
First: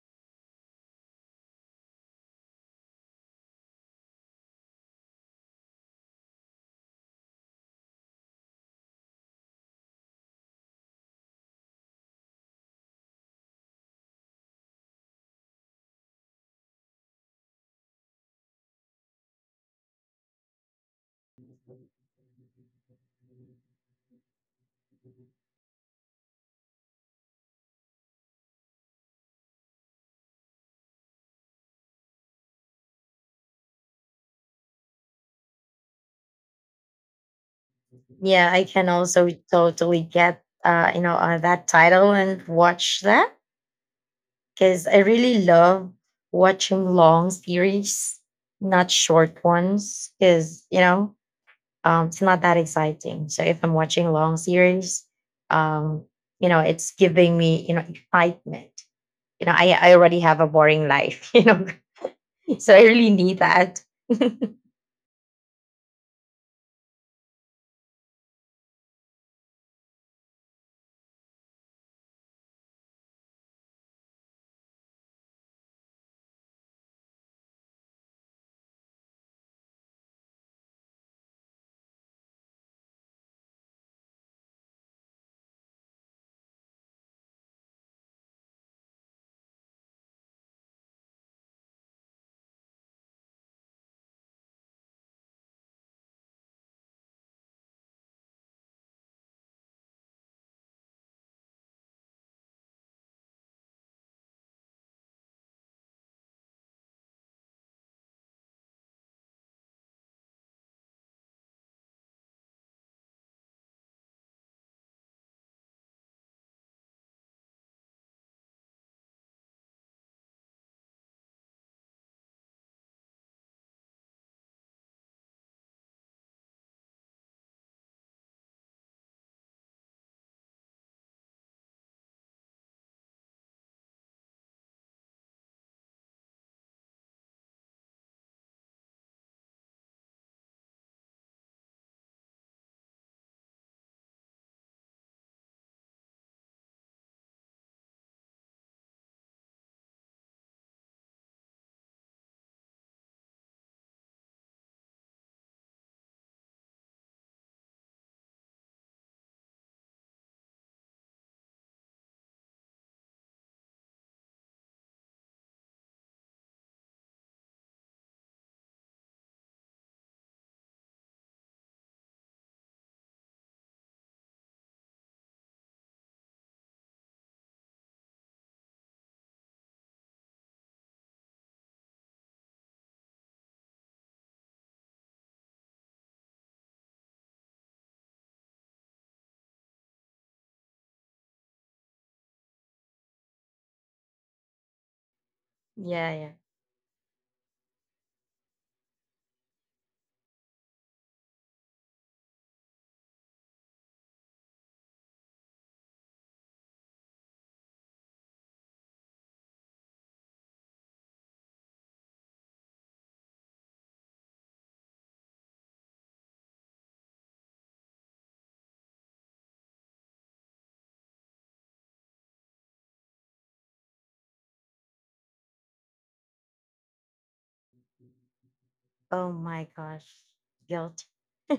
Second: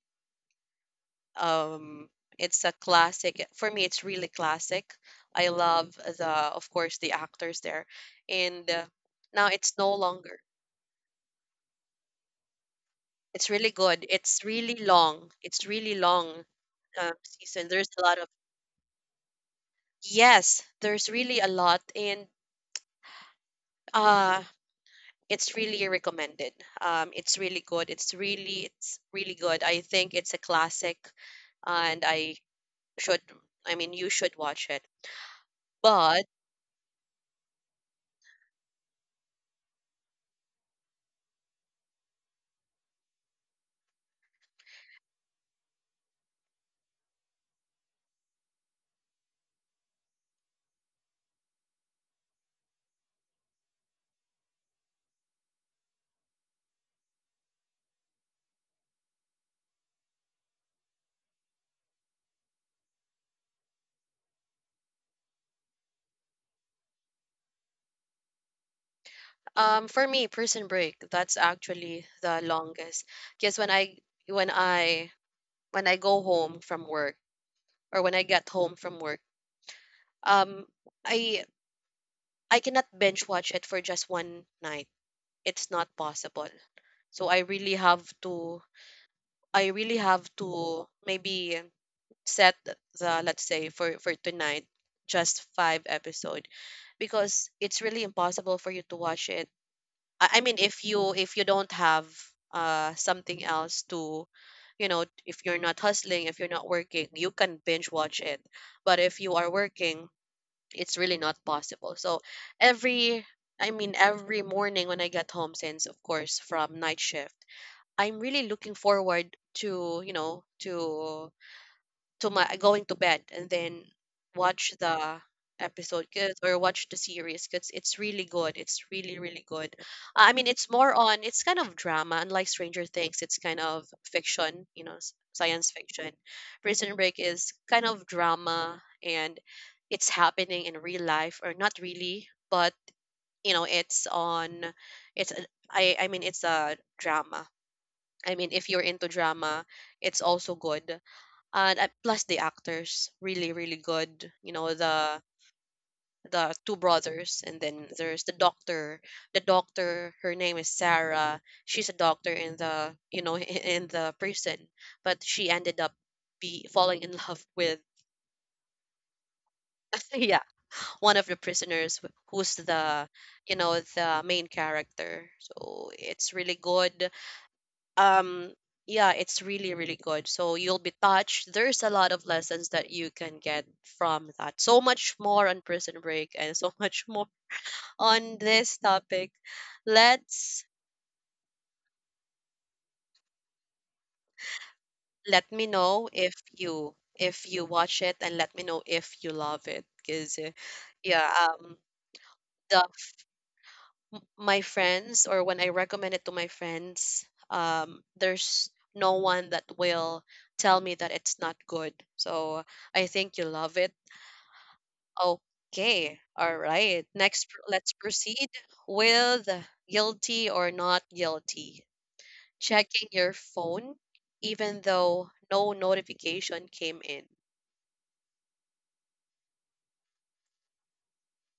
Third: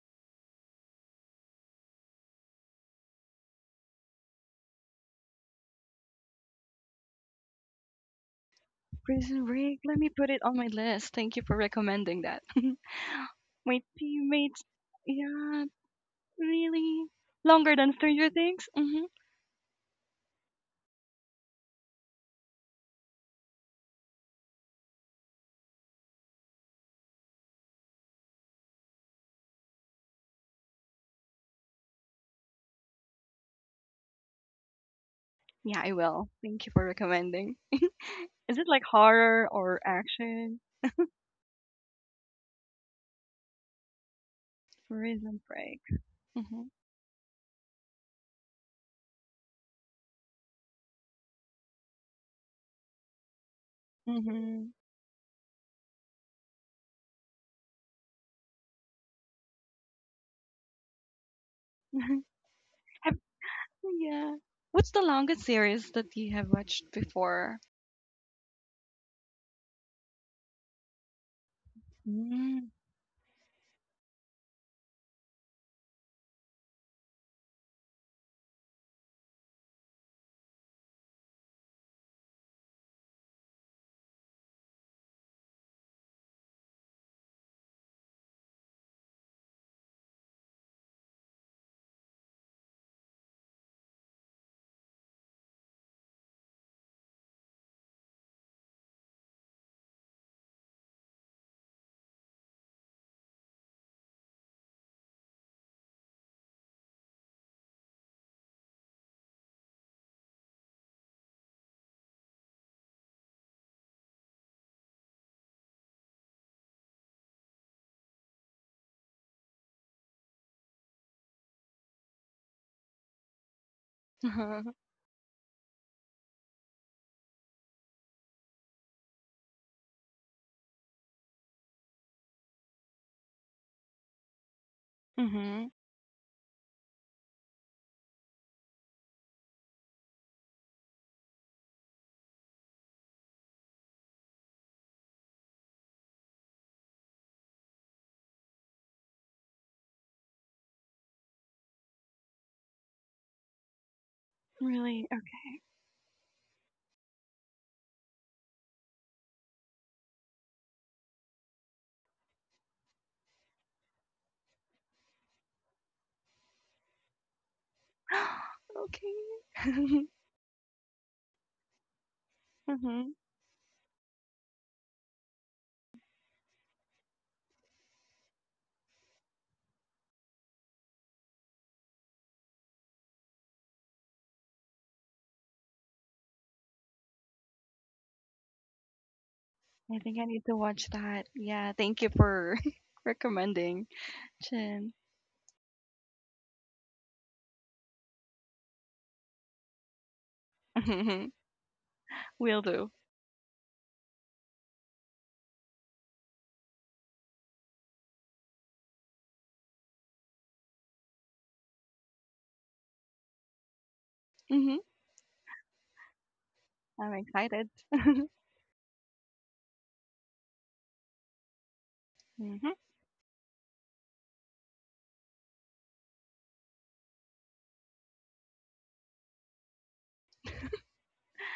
[SPEAKER 1] Um, it's a classic. For me, it's really classic. I love the, of course, the actors there. And
[SPEAKER 3] Prison
[SPEAKER 1] now it's
[SPEAKER 3] Break.
[SPEAKER 1] no
[SPEAKER 3] Let me put
[SPEAKER 1] longer.
[SPEAKER 3] it on my list. Thank you for recommending that.
[SPEAKER 1] It's really
[SPEAKER 3] My
[SPEAKER 1] good. It's
[SPEAKER 3] teammates.
[SPEAKER 1] really long. It's
[SPEAKER 3] Yeah,
[SPEAKER 1] really long
[SPEAKER 3] really.
[SPEAKER 1] season.
[SPEAKER 3] Longer
[SPEAKER 1] There's
[SPEAKER 3] than
[SPEAKER 1] a lot of.
[SPEAKER 3] Stranger Things. Mm-hmm.
[SPEAKER 1] Yes, there's really a lot, and uh, it's really recommended. It's really good. It's really good. I think it's a classic, and I should. I mean, you should watch it.
[SPEAKER 3] Yeah, I
[SPEAKER 1] But
[SPEAKER 3] will. Thank you for recommending.
[SPEAKER 2] Yeah,
[SPEAKER 3] Is
[SPEAKER 2] I
[SPEAKER 3] it like
[SPEAKER 2] can also
[SPEAKER 3] horror or
[SPEAKER 2] totally get
[SPEAKER 3] action?
[SPEAKER 2] you know that title and watch that because I
[SPEAKER 3] Prison
[SPEAKER 2] really
[SPEAKER 3] Break.
[SPEAKER 2] love
[SPEAKER 3] Mm-hmm.
[SPEAKER 2] watching long series, not short ones. Because you know it's not that exciting. So if I'm watching long
[SPEAKER 3] Mm-hmm.
[SPEAKER 2] series, um, you know, it's giving me, you know, excitement. I already have a boring life, you know, so I really
[SPEAKER 3] Have,
[SPEAKER 2] need that. Yeah,
[SPEAKER 3] yeah. What's the longest series that you have watched before?
[SPEAKER 1] for me, Prison Break, that's actually the
[SPEAKER 3] Mm.
[SPEAKER 1] longest. Because when I when I go home from work or when I get home from work, um, I I cannot binge watch it for just one night. It's not possible. So I really have to I really have to maybe set the, let's say for tonight just five episode, because it's really impossible for you to watch it. I mean if you don't have something else to, you know, if you're not hustling, if you're not working, you can binge watch it. But if you are working, it's really not possible. So every every morning when I get home, since of course from night shift, I'm really looking forward to, you know, to my going to bed and then
[SPEAKER 3] Mm-hmm.
[SPEAKER 1] watch the or watch the series because it's really good it's really really good. It's more on, it's kind of drama. Unlike Stranger Things, it's kind of fiction, you know, science fiction. Prison Break is kind of drama, and it's happening in real life or not really, but you know, it's on it's a- I mean it's a drama. I mean, if you're into drama, it's also good. And plus the actors really really good, you know,
[SPEAKER 3] Really?
[SPEAKER 1] the
[SPEAKER 3] Okay.
[SPEAKER 1] two brothers, and then there's the doctor. The doctor, her name is Sarah, she's a doctor in the, you know, in the prison, but she ended up be falling in love with,
[SPEAKER 3] Okay.
[SPEAKER 1] yeah, one of the prisoners, who's the,
[SPEAKER 3] Mm-hmm.
[SPEAKER 1] you know, the main character. So it's really good. um yeah, it's really really good, so you'll be touched. There's a lot of lessons that you can get from that. So much more on Prison Break and so much more on this topic.
[SPEAKER 3] I think I need to
[SPEAKER 1] let's
[SPEAKER 3] watch that. Yeah, thank you for recommending, Chin.
[SPEAKER 1] Let me know
[SPEAKER 2] yeah.
[SPEAKER 1] if you watch it, and let me know if you love it, because yeah.
[SPEAKER 3] Mhm. Will
[SPEAKER 1] The
[SPEAKER 3] do.
[SPEAKER 1] f- my friends, or when I recommend it to my friends, um, there's no one that will tell me that it's not good, so I think you love it.
[SPEAKER 3] Hmm.
[SPEAKER 1] Okay, all right.
[SPEAKER 3] I'm
[SPEAKER 1] Next,
[SPEAKER 3] excited.
[SPEAKER 1] let's proceed with guilty or not guilty.
[SPEAKER 3] Mhm.
[SPEAKER 1] Checking your phone, even though no notification came in.
[SPEAKER 2] Oh my gosh, guilt.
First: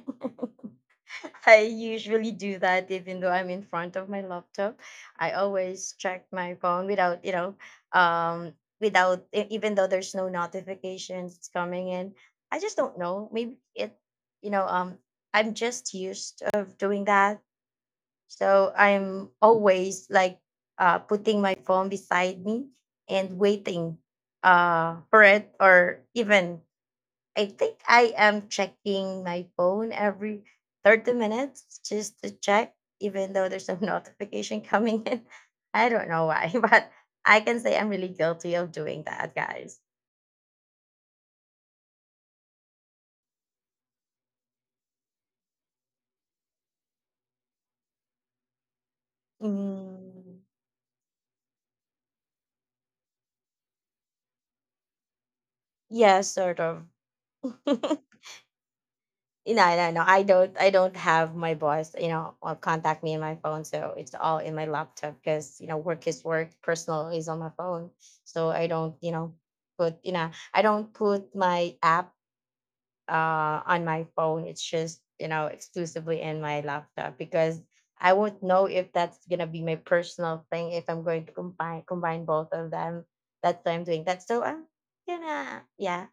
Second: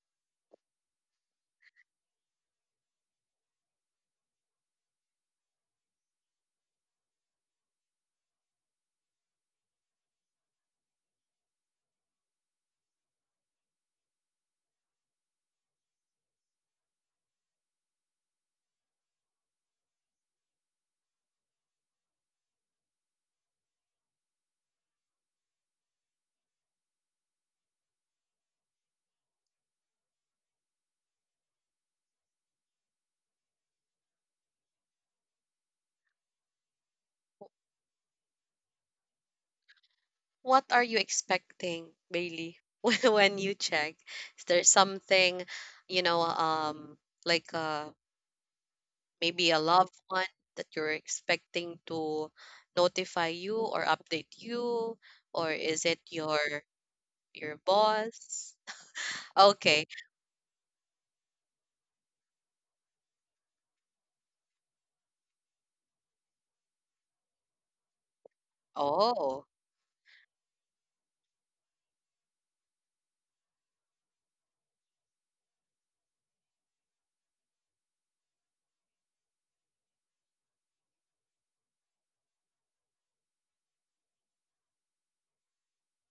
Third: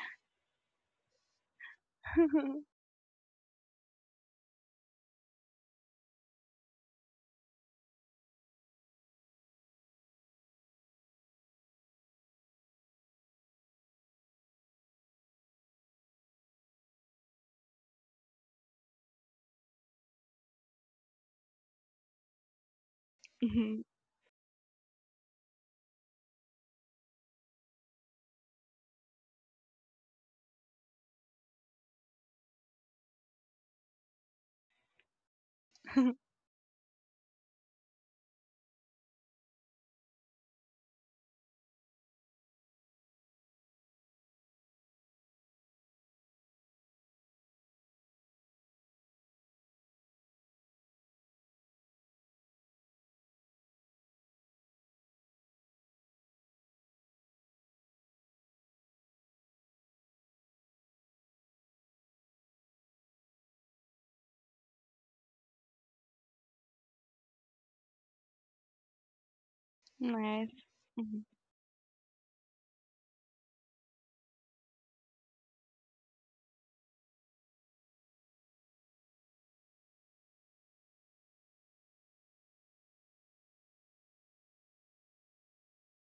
[SPEAKER 2] I usually do that even though I'm in front of my laptop. I always check my phone without, you know, um, without even though there's no notifications coming in. I just don't know. Maybe it, you know, I'm just used of doing that. So I'm always like putting my phone beside me and
[SPEAKER 3] Mhm.
[SPEAKER 2] waiting for it or even I think I am checking my phone every 30 minutes just to check, even though there's a notification coming in. I don't know why, but I can say I'm really guilty of doing that, guys.
[SPEAKER 1] What are you expecting, Bailey, when you check? Is there something, you know, like maybe a loved one
[SPEAKER 2] Mm,
[SPEAKER 1] that you're expecting to notify you or update you, or is it
[SPEAKER 2] yeah,
[SPEAKER 1] your
[SPEAKER 2] sort of. No,
[SPEAKER 1] boss? Okay.
[SPEAKER 2] no, no. I don't. I don't have my boss. You know, or contact me in my phone, so it's all in my laptop because you know work is work, personal is on my phone. So I don't, you know,
[SPEAKER 1] Oh,
[SPEAKER 3] Nice.
[SPEAKER 2] I don't
[SPEAKER 3] Mhm.
[SPEAKER 2] put my app on my phone. It's just, you know, exclusively in my laptop because I won't know if that's gonna be my personal thing if I'm going to combine both of them. That's why I'm doing that. So I'm gonna yeah.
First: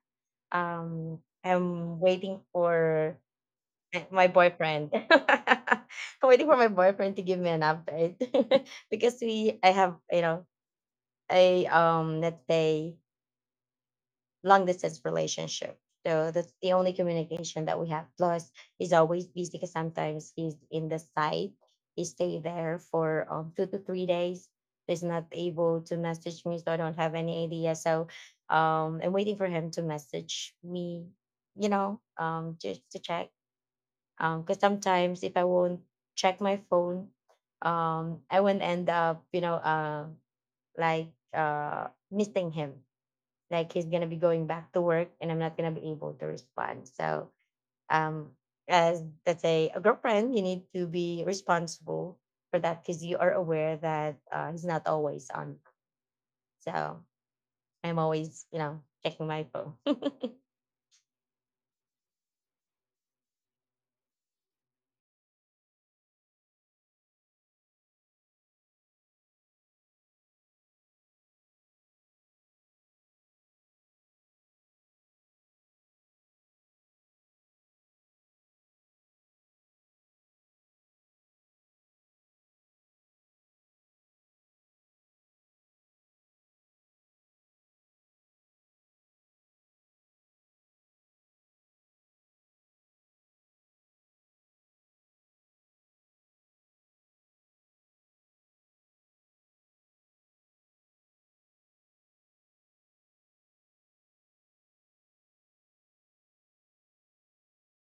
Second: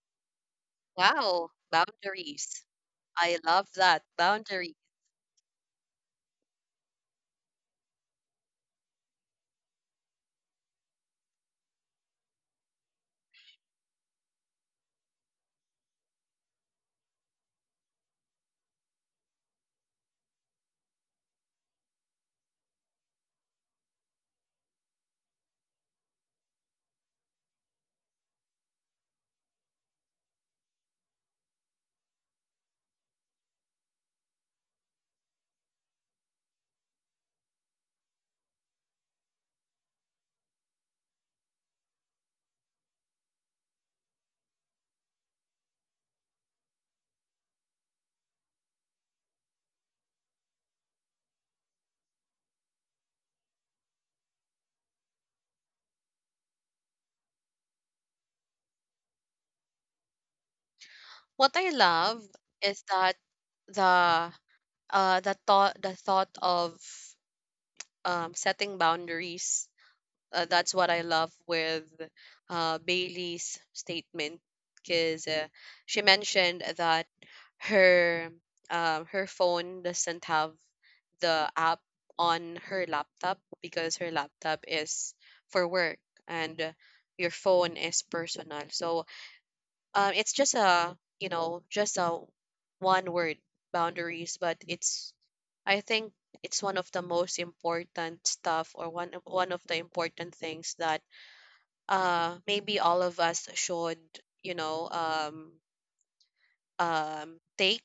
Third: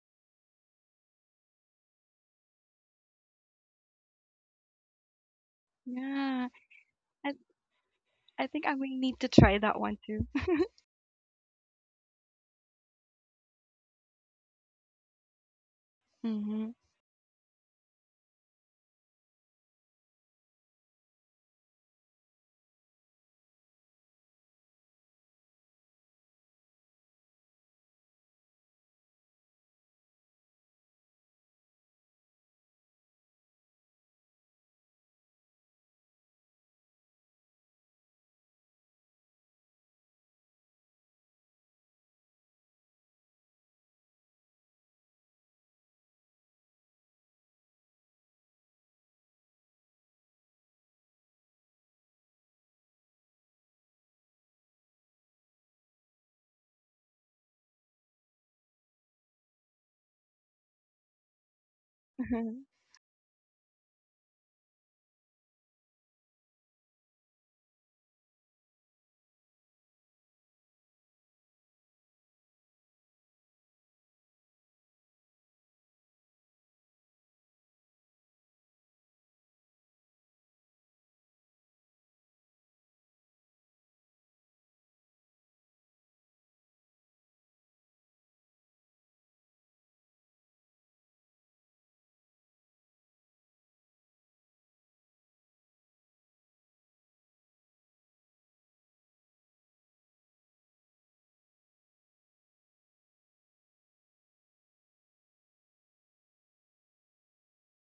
[SPEAKER 1] wow.
[SPEAKER 2] I'm waiting
[SPEAKER 1] Boundaries.
[SPEAKER 2] for
[SPEAKER 1] I love that.
[SPEAKER 2] my
[SPEAKER 1] Boundary.
[SPEAKER 2] boyfriend. I'm waiting
[SPEAKER 3] Yeah,
[SPEAKER 2] for my boyfriend to
[SPEAKER 3] I,
[SPEAKER 2] give me an update.
[SPEAKER 3] I think I will
[SPEAKER 2] Because
[SPEAKER 3] need to try
[SPEAKER 2] we I
[SPEAKER 3] that
[SPEAKER 2] have,
[SPEAKER 3] one
[SPEAKER 2] you
[SPEAKER 3] too.
[SPEAKER 2] know, a let's say long distance relationship. So that's the
[SPEAKER 3] Hmm.
[SPEAKER 2] only communication that we have. Plus, he's always busy because sometimes he's in the site. He stay there for 2 to 3 days. He's not able to message me, so I don't have any idea. So I'm waiting for him to message me, you know, just to check. Because sometimes if I won't check my phone, I won't end up, you know, missing him like he's gonna be going back to work and I'm not gonna be able to respond. So um as let's say a girlfriend, you need to be responsible for that because you are aware that he's not always on. So I'm always, you know, checking my phone.
[SPEAKER 1] What I love is that the the thought of setting boundaries. That's what I love with Bailey's statement, because she mentioned that her her phone doesn't have the app on her laptop, because her laptop is for work, and your phone is personal. So it's just a, you know, just a one word, boundaries, but it's, I think, it's one of the most important stuff, or one of the important things that maybe all of us should, you know, take,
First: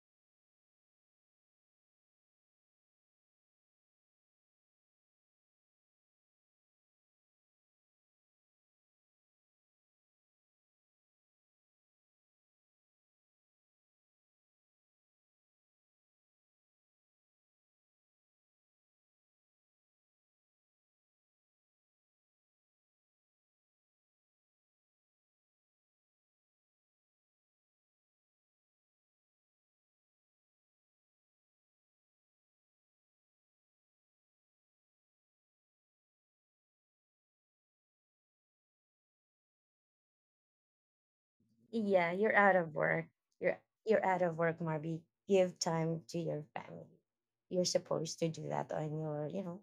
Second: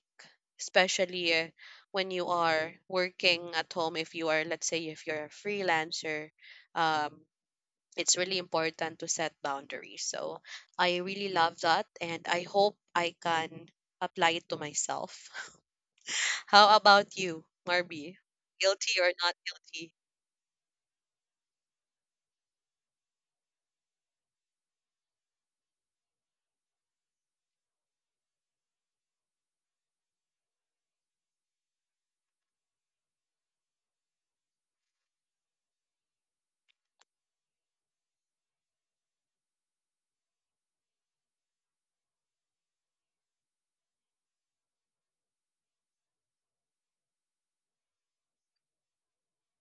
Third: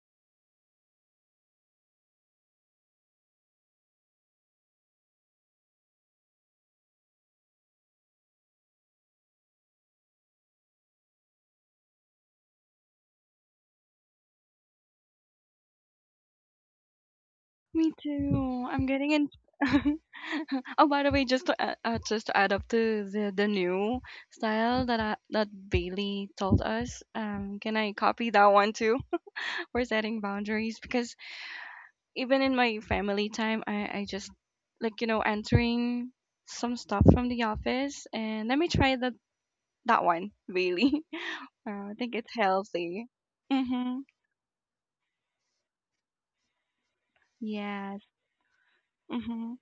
[SPEAKER 1] especially when you are working at home. If you are, let's say, if you're a freelancer, um, it's really important to set boundaries. So I really love that, and I hope I can apply it to myself. How about you,
[SPEAKER 3] Me
[SPEAKER 1] Marby?
[SPEAKER 3] too. I'm
[SPEAKER 1] Guilty or
[SPEAKER 3] getting in.
[SPEAKER 1] not guilty?
[SPEAKER 3] Oh, by the way, just to add up to the new style that I, that Bailey told us, can I copy that one too? For setting boundaries because even in my family time, I just like, you know, entering some stuff from the office and let me try that that one really. I
[SPEAKER 2] Yeah,
[SPEAKER 3] think it's
[SPEAKER 2] you're out of work.
[SPEAKER 3] healthy.
[SPEAKER 2] You're
[SPEAKER 3] Mhm.
[SPEAKER 2] you're out of work, Marby. Give time to your family. You're
[SPEAKER 3] Yes.
[SPEAKER 2] supposed to do that on your, you
[SPEAKER 3] Mhm.
[SPEAKER 2] know,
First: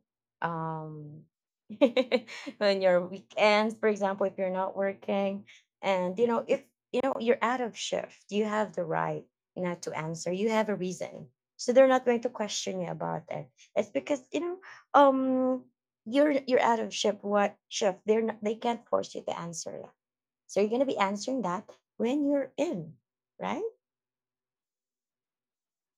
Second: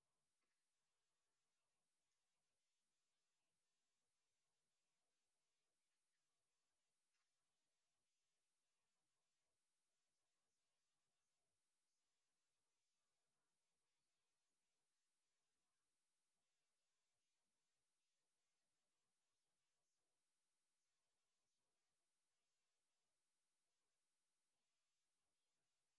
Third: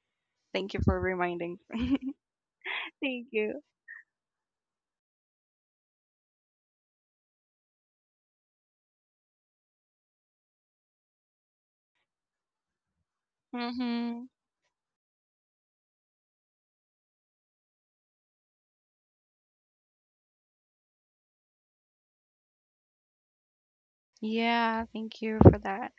[SPEAKER 3] Thank you for
[SPEAKER 2] um
[SPEAKER 3] reminding.
[SPEAKER 2] on your
[SPEAKER 3] Thank you.
[SPEAKER 2] weekends, for example, if you're not working. And you know, if you know you're out of shift, you have the right not to answer. You have a reason. So they're not going to question you about it. It's because,
[SPEAKER 3] Mhm.
[SPEAKER 2] you know, um you're out of shift. What shift? They can't force you to answer so you're gonna be answering that when you're in, right?
[SPEAKER 3] Yeah, thank you for that.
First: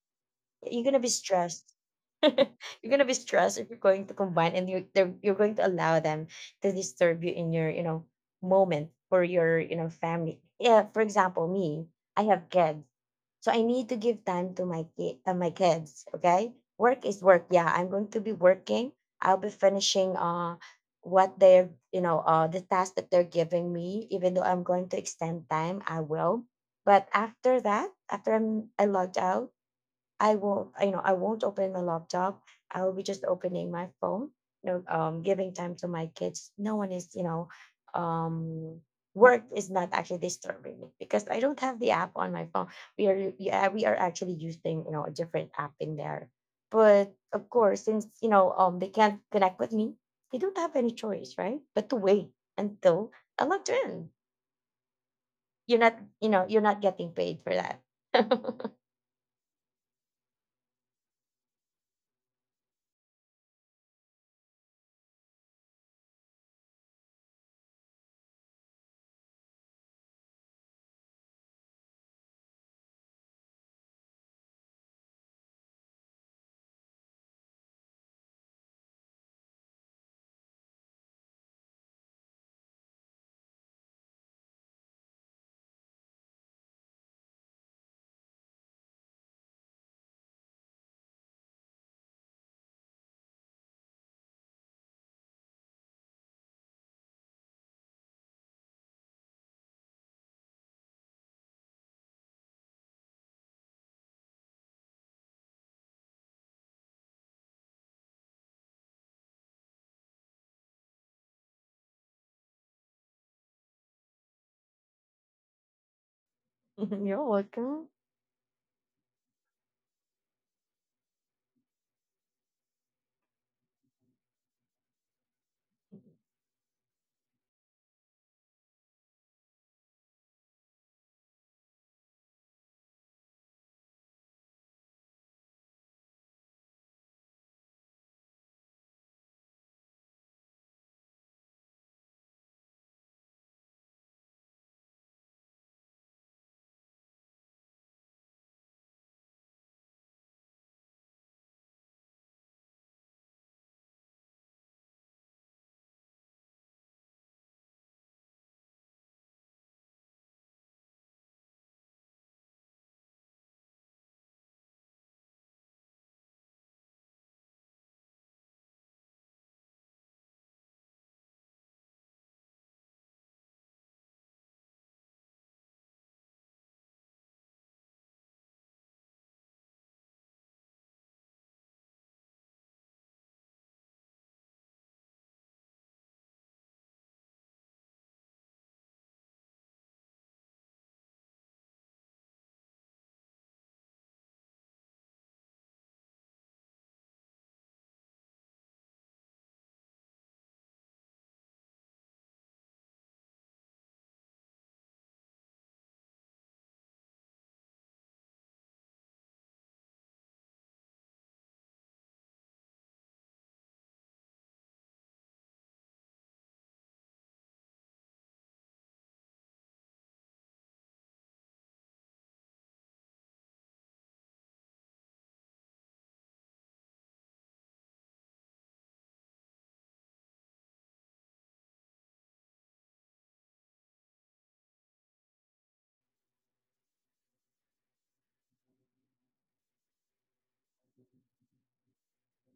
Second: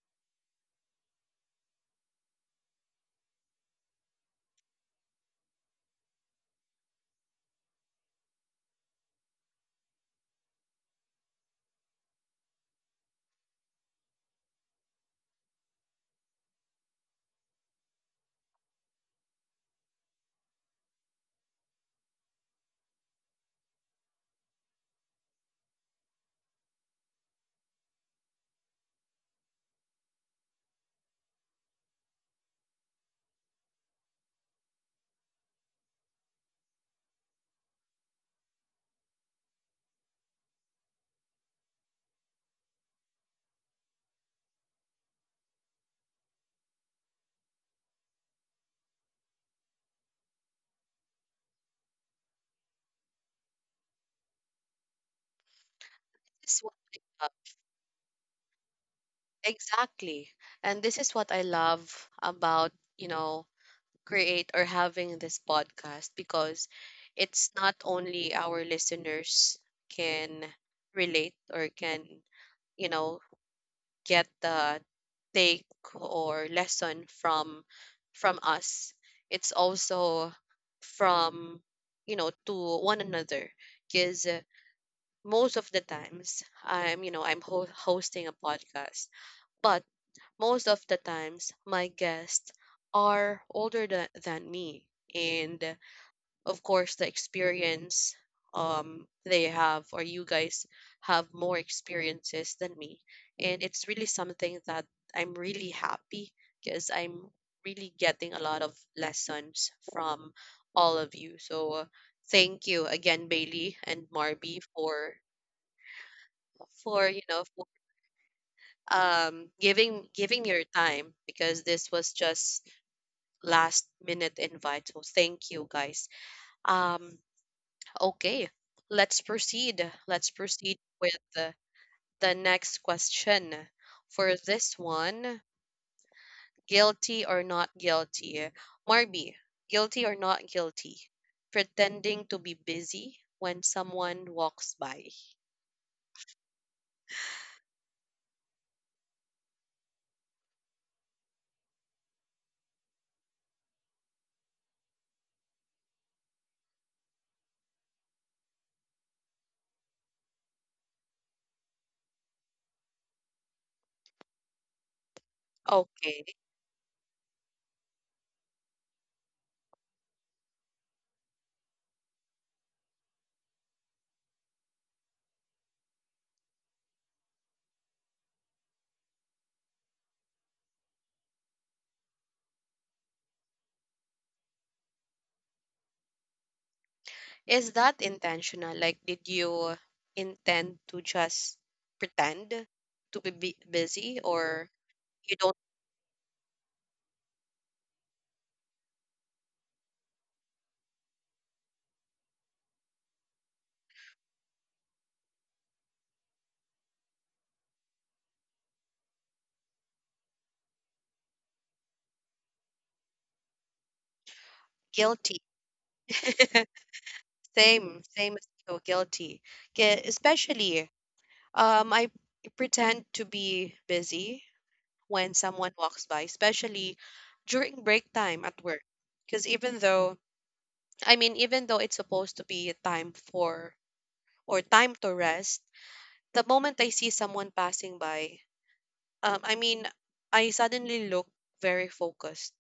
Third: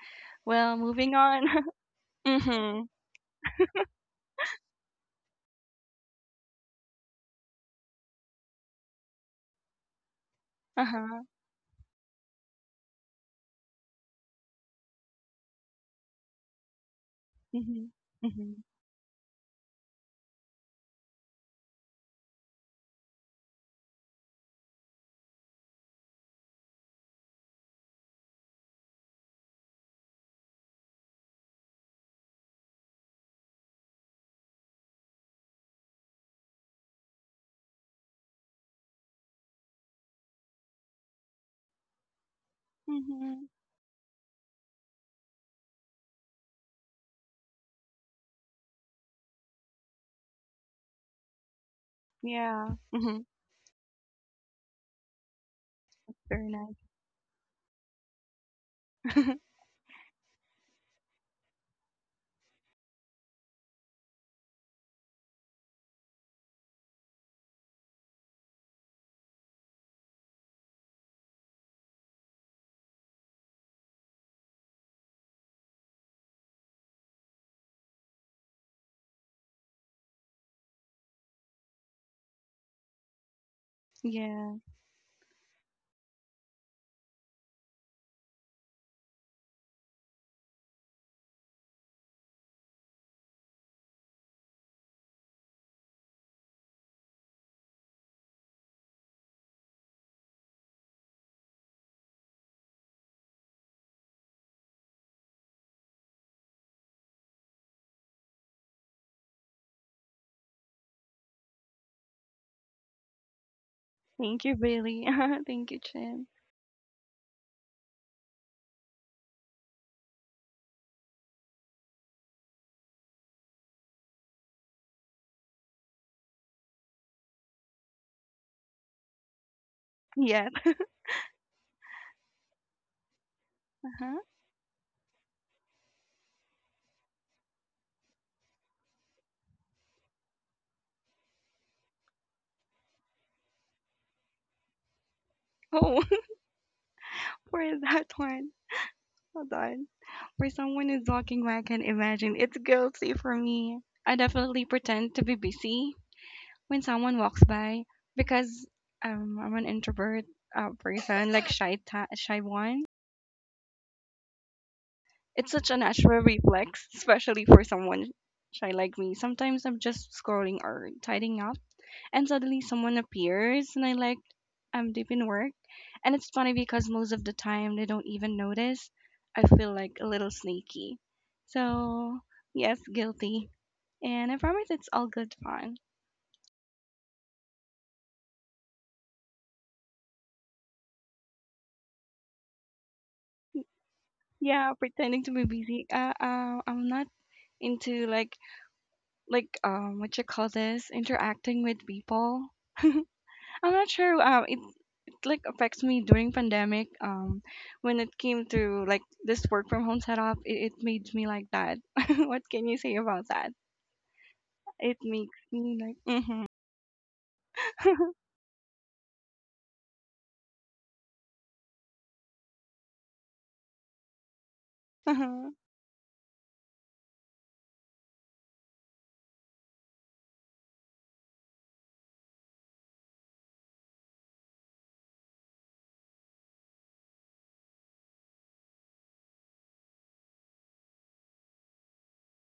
[SPEAKER 3] Well,
[SPEAKER 2] You're gonna be
[SPEAKER 3] moving on.
[SPEAKER 2] stressed.
[SPEAKER 3] Mhm.
[SPEAKER 2] You're gonna be stressed if you're going to combine and you're going to allow them to disturb you in your you know moment for your you know family. Yeah, for
[SPEAKER 3] Uh-huh.
[SPEAKER 2] example, me, I have kids. So I need to give time to my my kids. Okay, work is work. Yeah, I'm
[SPEAKER 3] Mhm.
[SPEAKER 2] going to be
[SPEAKER 3] Mhm.
[SPEAKER 2] working. I'll be finishing what they're you know the task that they're giving me. Even though I'm going to extend time, I will. But after that, after I logged out, I won't, you know, I won't open the laptop. I will be just opening my phone, you know, giving time to my kids. No one is, you know, um, work is not actually disturbing me because I don't have the app on my phone. We are,
[SPEAKER 3] Mhm.
[SPEAKER 2] yeah, we are actually using, a different app in there. But of course, since they can't connect with me. They don't have any choice, right? But to wait
[SPEAKER 3] Yeah.
[SPEAKER 2] until
[SPEAKER 3] Mhm.
[SPEAKER 2] I logged in.
[SPEAKER 3] Very
[SPEAKER 1] This is
[SPEAKER 2] You're
[SPEAKER 1] what
[SPEAKER 3] nice.
[SPEAKER 2] not getting
[SPEAKER 1] I love.
[SPEAKER 2] paid for that.
[SPEAKER 1] Exactly. And this is what I love about, you know, create or having this podcast, because it's not only our listeners can relate or can, you know, get the take or lesson from us, it's also from, you know, to one another. Because
[SPEAKER 3] Yeah.
[SPEAKER 1] most of the times I'm, you know, hosting a podcast, but most of the times my guests are older than me, and of course the experience they have, or you guys have more experiences than me, and it's really something that I'm really happy, because I'm really getting a lot of lessons from all of you. So thank you again, Bailey and
[SPEAKER 3] Thank you,
[SPEAKER 1] Marby,
[SPEAKER 3] Bailey.
[SPEAKER 1] for
[SPEAKER 3] Thank you, Jim.
[SPEAKER 1] for you
[SPEAKER 2] You're
[SPEAKER 1] know for,
[SPEAKER 2] welcome.
[SPEAKER 1] giving your time, because this was just last minute invite. So thank you guys. um Okay, Let's
[SPEAKER 3] Yes.
[SPEAKER 1] proceed with the next question.
[SPEAKER 3] Uh-huh.
[SPEAKER 1] For this one, guilty or not guilty? Marby, guilty or not guilty? Pretending to be busy when someone walks by.
[SPEAKER 3] Oh, where is that one. Hold on. For someone who's walking where I can imagine, it's guilty for me. I definitely pretend to be busy when someone walks by because I'm an introvert person, like shy, shy one. It's such a natural
[SPEAKER 1] Okay.
[SPEAKER 3] reflex, especially for someone shy like me. Sometimes I'm just scrolling or tidying up and suddenly someone appears and I like I'm deep in work. And it's funny because most of the time they don't even notice. I feel like a little sneaky. So yes, guilty. And I promise it's all good fun.
[SPEAKER 1] Is that intentional? Like, did you intend to just pretend to be busy, or
[SPEAKER 3] Yeah, pretending to
[SPEAKER 1] you
[SPEAKER 3] be
[SPEAKER 1] don't,
[SPEAKER 3] busy. I'm not into like what you call this, interacting with people. I'm not sure. It like affects me during pandemic when it came to like this work from home setup, it made me like that. What can you say about that? It makes
[SPEAKER 1] guilty?
[SPEAKER 3] me like mm-hmm,
[SPEAKER 1] Same, same as you, guilty. Especially, um, I pretend to be busy when
[SPEAKER 3] uh-huh,
[SPEAKER 1] someone walks by, especially during break time at work. Because even though, even though it's supposed to be a time for or time to rest, the moment I see someone passing by, um, I mean, I suddenly look very focused.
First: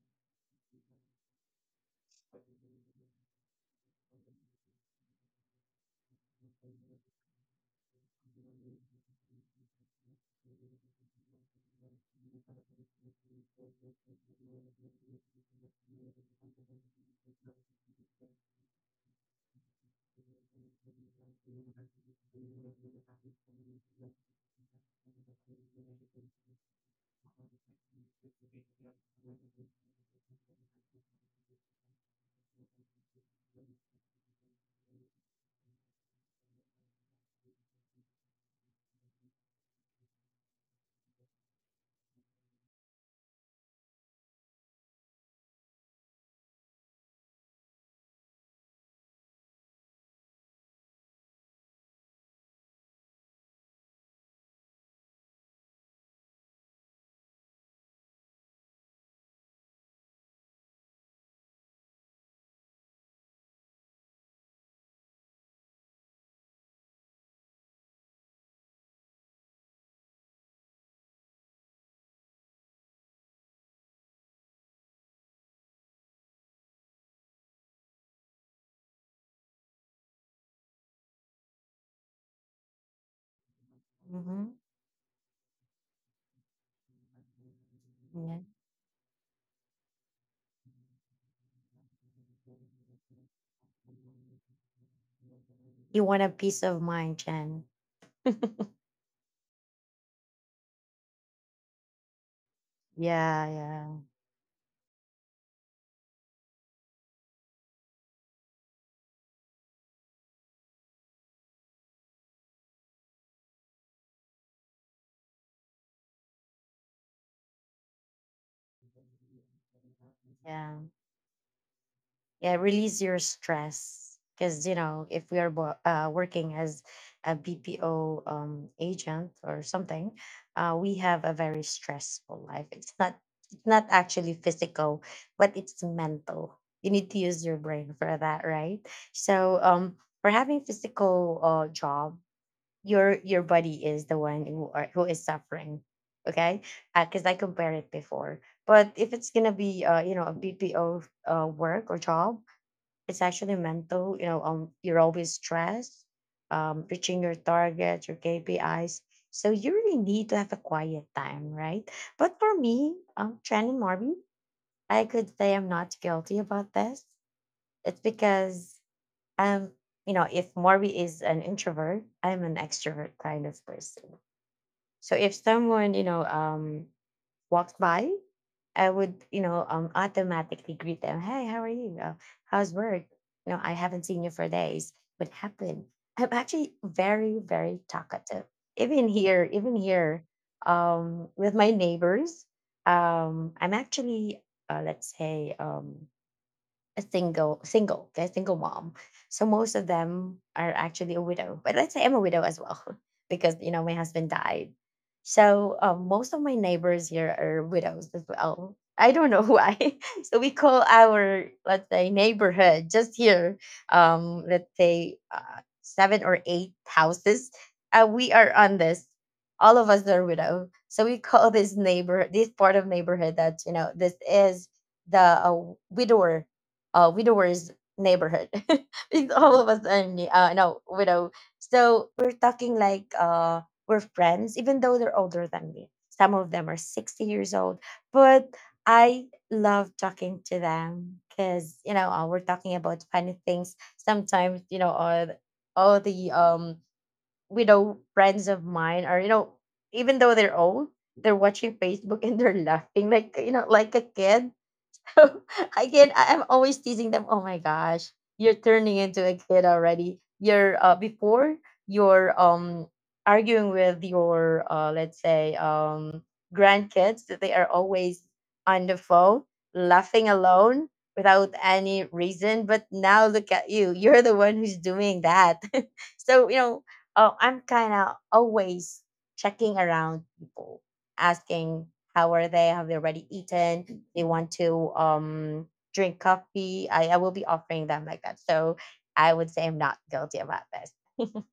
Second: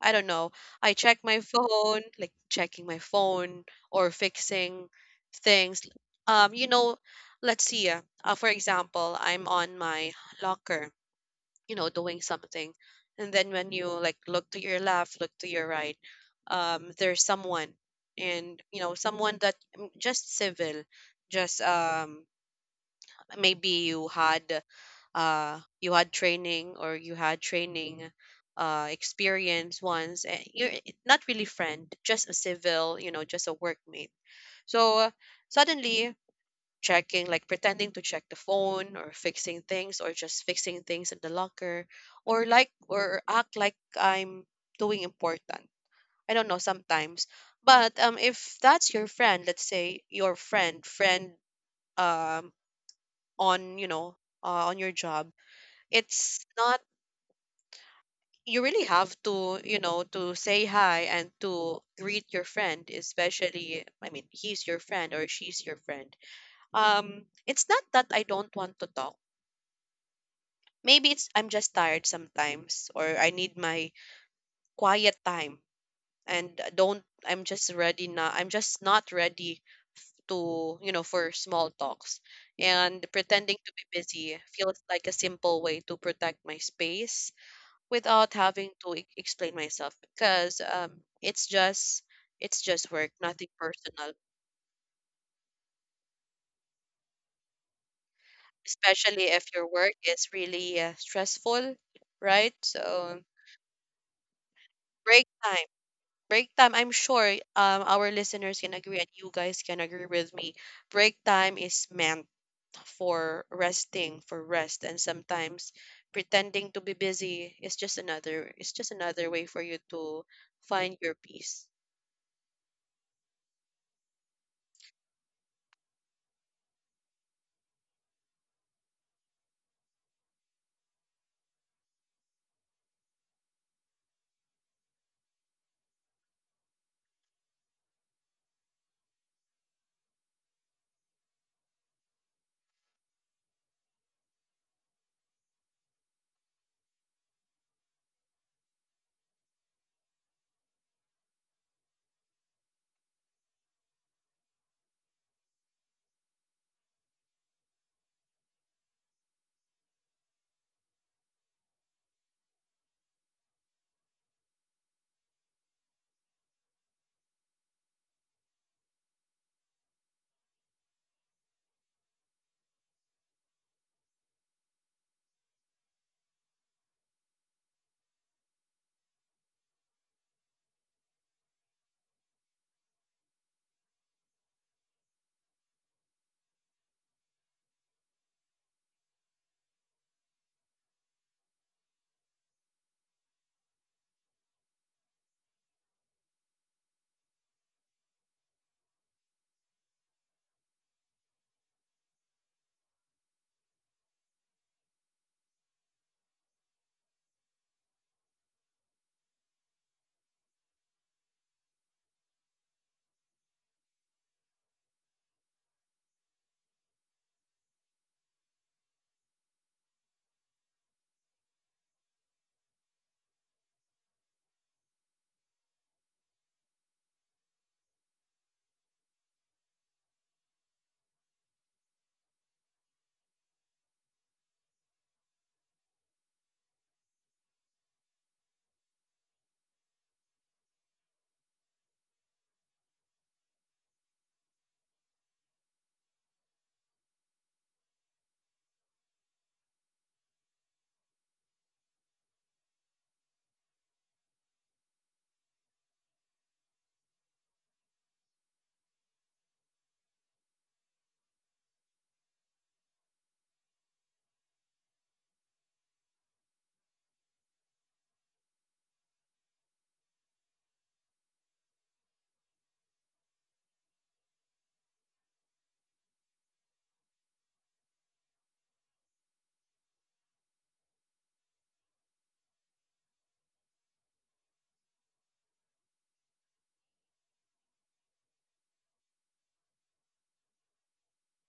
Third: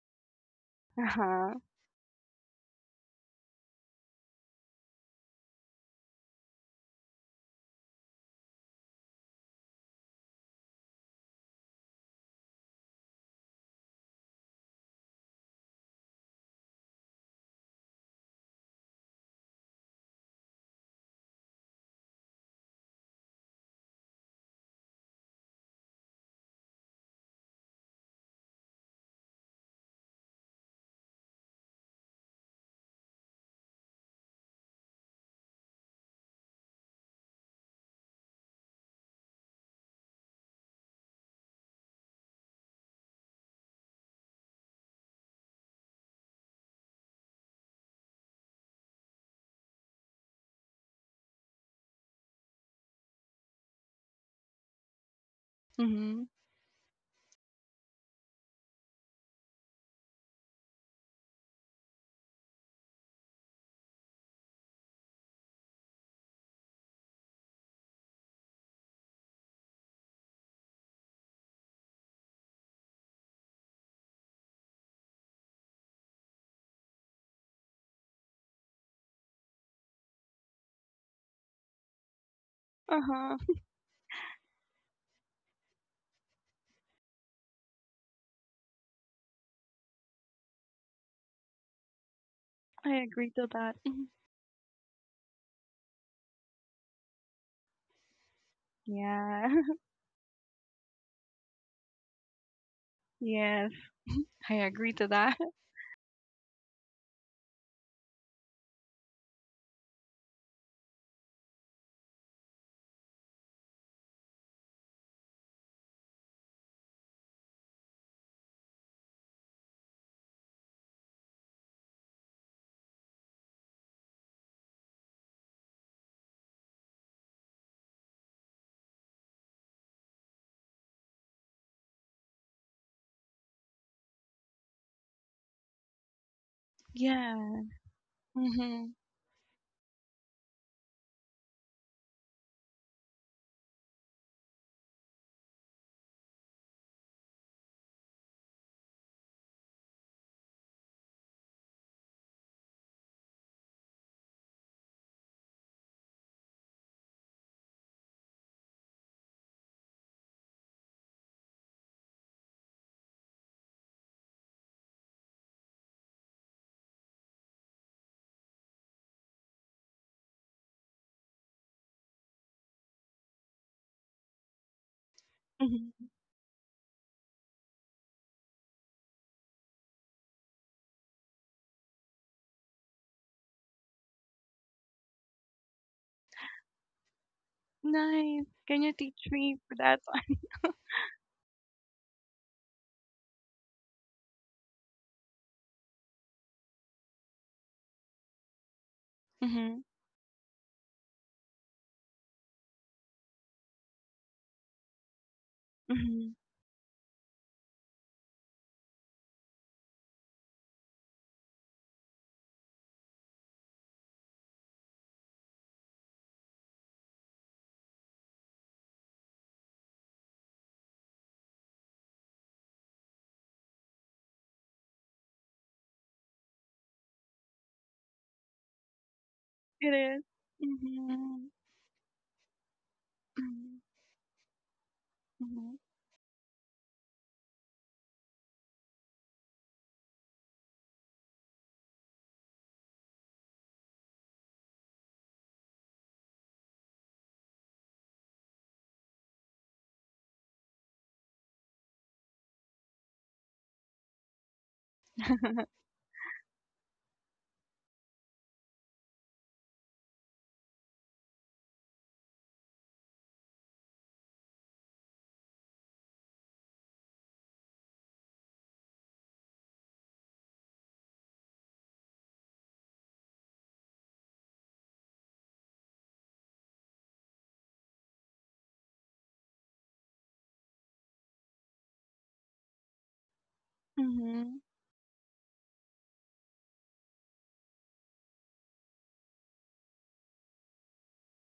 [SPEAKER 1] I don't know. I check my
[SPEAKER 3] uh-huh,
[SPEAKER 1] phone, like checking my phone or fixing things. You know, let's see. For example, I'm on my locker, you know, doing something, and then when you like look to your left, look to your right, there's someone, and you know, someone that mm, just civil, just maybe you had training, or you had training experience once, and you're eh, not really friend, just a civil, you know, just a workmate. So suddenly checking, like pretending to check the phone or fixing things, or just fixing things in the locker, or like or act like I'm doing important. I don't know sometimes. But if that's your friend, let's say your friend friend um on, you know, on your job,
[SPEAKER 3] mm-hmm,
[SPEAKER 1] it's not, you really have to, you know, to say hi and to greet your friend, especially I mean, he's your friend or she's your friend. Um, it's not that I don't want to talk. Maybe it's I'm just tired sometimes, or I need my quiet time, and don't I'm just ready now. I'm just not ready to, you know, for small talks. And pretending
[SPEAKER 3] uh-huh.
[SPEAKER 1] to be busy
[SPEAKER 2] Hmm.
[SPEAKER 1] feels like a simple way to protect my space without having to explain myself, because it's just, it's just
[SPEAKER 3] I
[SPEAKER 1] work,
[SPEAKER 3] agree
[SPEAKER 1] nothing
[SPEAKER 3] to that. Mhm.
[SPEAKER 1] personal.
[SPEAKER 2] You want a peace of mind, Jen.
[SPEAKER 1] Especially
[SPEAKER 3] Yeah.
[SPEAKER 1] if your work is really stressful, right? So
[SPEAKER 2] Yeah,
[SPEAKER 3] Yes,
[SPEAKER 2] yeah,
[SPEAKER 3] I agree to
[SPEAKER 1] break
[SPEAKER 3] that.
[SPEAKER 1] time, I'm sure our listeners can agree and you guys can agree with me, break time is meant for resting, for rest, and sometimes pretending to be busy is just another, it's just another way for you to
[SPEAKER 2] yeah.
[SPEAKER 1] find your peace.
[SPEAKER 2] Yeah, release your stress. Because, you know, if we are working as a BPO agent or something, we have a very stressful life. It's not actually physical, but it's mental. You need to use your
[SPEAKER 3] Yeah.
[SPEAKER 2] brain for that, right?
[SPEAKER 3] Mm-hmm,
[SPEAKER 2] So, for having physical job, your body is the one who is suffering. Okay, because I compared it before. But if it's gonna be a BPO work or job, it's actually mental, you know. You're always stressed, reaching your targets, your KPIs. So you really need to have a quiet time, right? But for me, Tran and Marvin, I could say I'm not guilty about this. It's because um you know, if Marvin is an introvert, I'm an extrovert kind of person. So if someone,
[SPEAKER 3] mm-hmm.
[SPEAKER 2] walks by, I would, automatically greet them. Hey, how are you? How's work? You know, I haven't seen you for days. What happened? I'm actually very, very talkative.
[SPEAKER 3] Nice, can you teach me
[SPEAKER 2] Even
[SPEAKER 3] for that
[SPEAKER 2] here,
[SPEAKER 3] one?
[SPEAKER 2] with my neighbors, I'm actually, let's say, a single they're single mom. So most of
[SPEAKER 3] Mm-hmm,
[SPEAKER 2] them are actually a widow, but let's say I'm a widow as well. Because you know my husband died. So most
[SPEAKER 3] mm-hmm.
[SPEAKER 2] of my neighbors here are widows as well. I don't know why. So we call our, let's say, neighborhood just here, um, let's say seven or eight houses, we are on this. All of us are widow. So we call this neighbor this part of neighborhood that, you know, this is the widower, widowers neighborhood. Because all of us
[SPEAKER 3] It
[SPEAKER 2] are
[SPEAKER 3] is.
[SPEAKER 2] no widow.
[SPEAKER 3] Mm-hmm,
[SPEAKER 2] So we're talking like uh,
[SPEAKER 3] mm-hmm,
[SPEAKER 2] we're friends, even though they're older than me. Some of them are 60 years old. But I love talking to them because, you know, we're talking about funny things sometimes. You know, all the widow friends of mine are, you know, even though they're old, they're watching Facebook and they're laughing like, you know, like a kid. I can I'm always teasing them. Oh my gosh, you're turning into a kid already. You're before, you're um, arguing with your uh, let's say um, grandkids that they are always on the phone, laughing alone without any reason. But now look at you. You're the one who's doing that. So, you know, I'm kinda always checking around people, asking how are they, have they already eaten, they want
[SPEAKER 3] mm-hmm.
[SPEAKER 2] to drink coffee. I will be offering them like that. So I would say I'm not guilty about this.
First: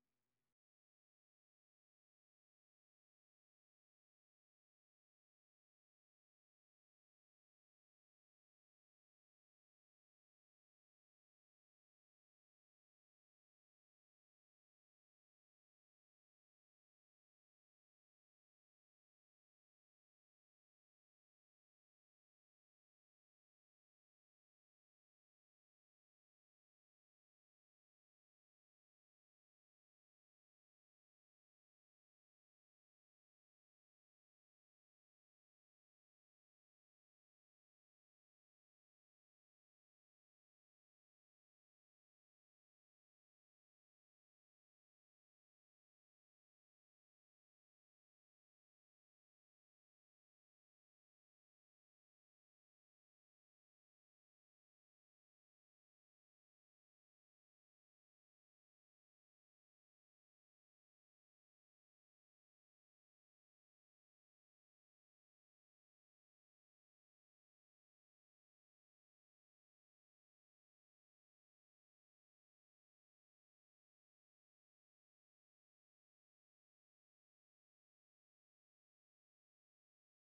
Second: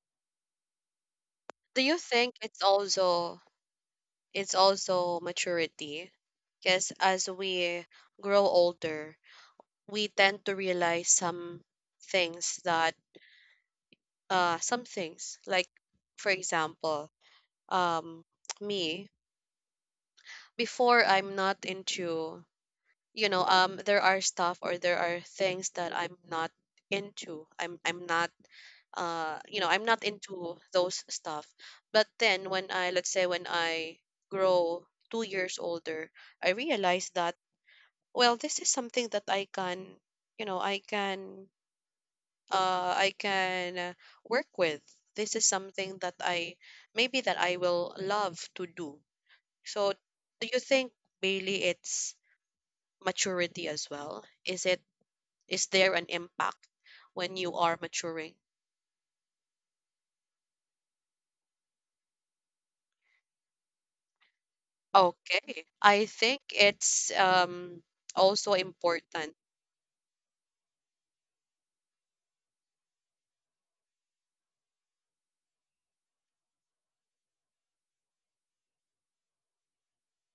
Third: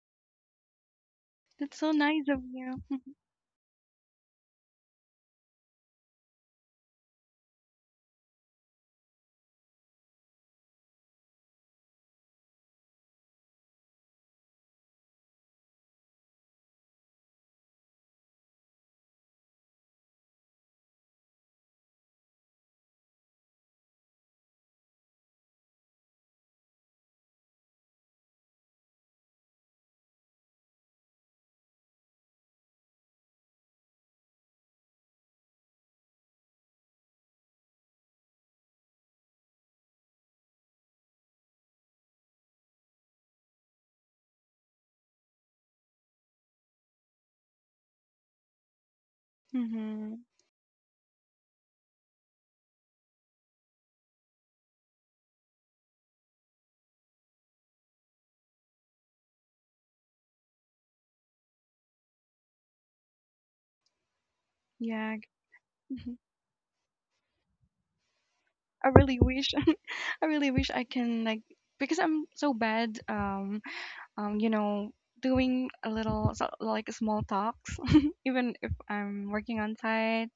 [SPEAKER 3] That's
[SPEAKER 1] Do
[SPEAKER 3] so
[SPEAKER 1] you
[SPEAKER 3] nice
[SPEAKER 1] think
[SPEAKER 3] of
[SPEAKER 1] it's
[SPEAKER 3] you.
[SPEAKER 1] also, it's also maturity, because as we grow older we tend to realize some things, that some things like, for example, um, me, before I'm not into, you know, um, there are stuff or there are things that I'm not into. I'm not, uh, you know, I'm not into those stuff. But then when I, let's say, when I grow 2 years older, I realize that, well, this is something that I can, you know, I can uh i can uh, work with. This is something that I, maybe that I will love to do. So,
[SPEAKER 3] Mm-hmm.
[SPEAKER 1] do you think mainly it's maturity as well? Is it is there an impact when you are maturing?
[SPEAKER 3] Yeah.
[SPEAKER 1] Okay. I
[SPEAKER 3] Mhm.
[SPEAKER 1] think it's also
[SPEAKER 3] I really
[SPEAKER 1] important,
[SPEAKER 3] wish I really wish I can like, because I'm so bad you know, doing a little like small talks, even if I'm working on site.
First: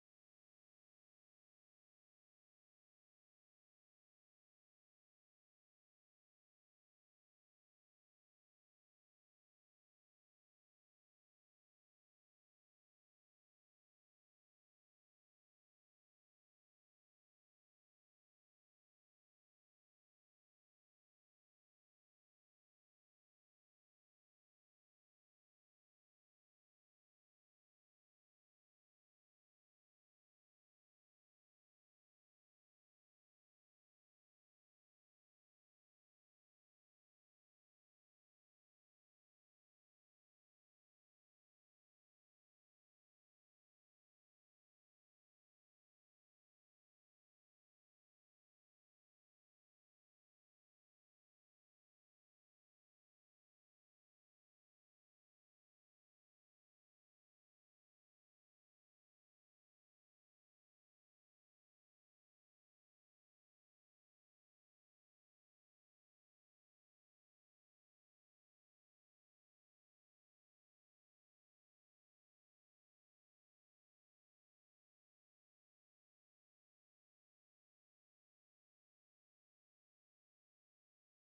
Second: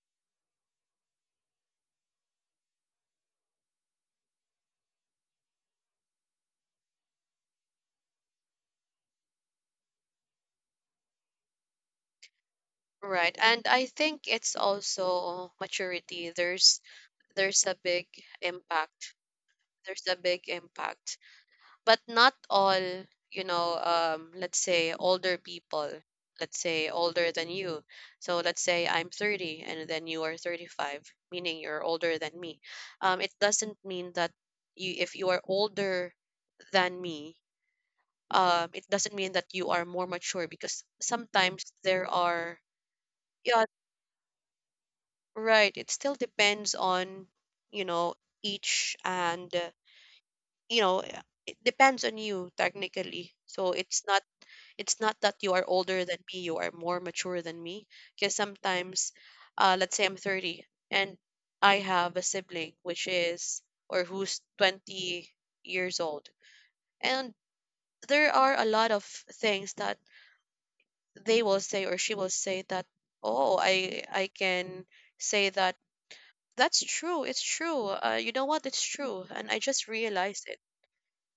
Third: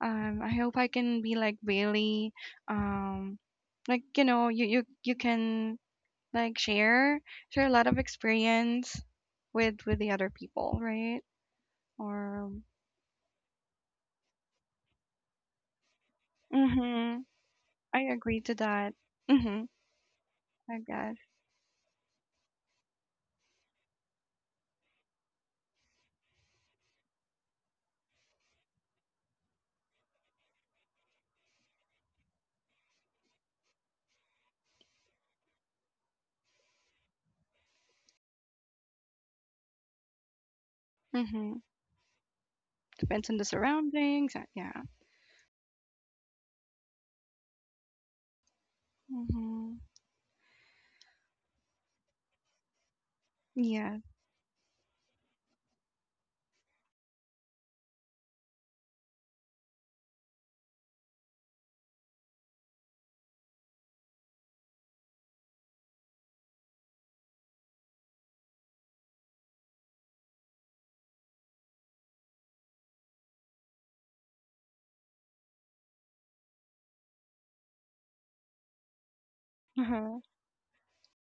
[SPEAKER 3] I hope I can be like Bailey, um like you know, you can like share a lot of experience with the other people, right? Or
[SPEAKER 1] right? And I think it's also maturity. There's
[SPEAKER 3] mm-hmm.
[SPEAKER 1] a
[SPEAKER 3] I
[SPEAKER 1] big
[SPEAKER 3] agree to that.
[SPEAKER 1] impact.
[SPEAKER 3] Mm-hmm.
[SPEAKER 1] There's a big
[SPEAKER 3] I guess.
[SPEAKER 1] impact, but not all, you know, um, let's say older people, let's say older than you, so let's say I'm 30 and then you are 35, meaning you're older than me. Um, it doesn't mean that you if you are older than me, um, it doesn't mean that you are more mature, because
[SPEAKER 3] Mm-hmm.
[SPEAKER 1] sometimes there are,
[SPEAKER 3] Depends on the
[SPEAKER 1] yeah,
[SPEAKER 3] surroundings. Yeah.
[SPEAKER 1] right, it still depends on, you know, each and
[SPEAKER 3] Hmm.
[SPEAKER 1] you know, it depends on you technically. So
[SPEAKER 3] Yeah.
[SPEAKER 1] it's not, it's not that you are older than me, you are more mature than me. Because sometimes, let's say I'm 30, and I have a sibling which is, or who's 20 years old. And there are a lot of things that they will say or she will say that, oh, I can say that that's true. It's true. You know what? It's true. And I just
[SPEAKER 3] Uh-huh.
[SPEAKER 1] realized it.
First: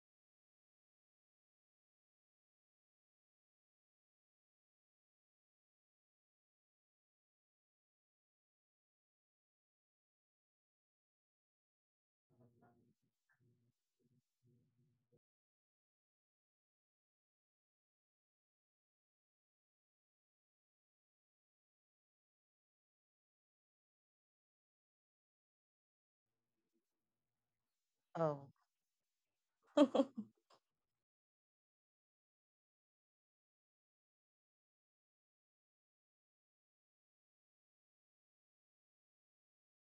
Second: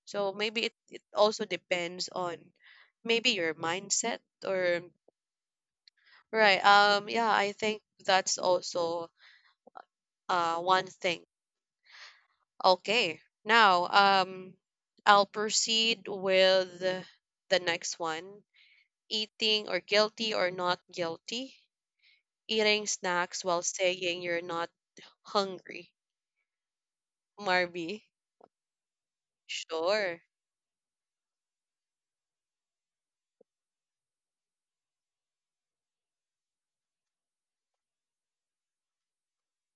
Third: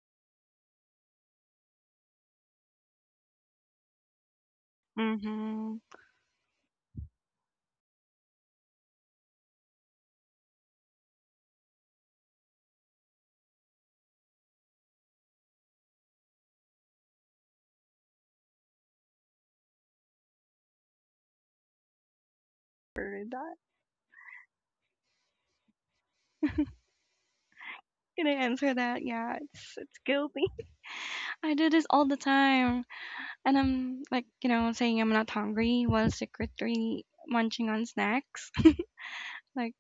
[SPEAKER 1] So maybe it also depends on maybe your mindset or,
[SPEAKER 3] Hmm.
[SPEAKER 1] right. Yeah, I think that's also one thing. Okay. Now, I'll proceed with the next one. Eating, or guilty or not guilty. Eating
[SPEAKER 3] Heard
[SPEAKER 1] snacks
[SPEAKER 3] that.
[SPEAKER 1] while saying you're not hungry. Marby.
[SPEAKER 3] Gonna
[SPEAKER 2] Oh,
[SPEAKER 3] answer that. Yeah, it's
[SPEAKER 1] Sure.
[SPEAKER 3] guilty. I do this all the time, and I'm like, you know, saying I'm not hungry while secretly munching on snacks. Like,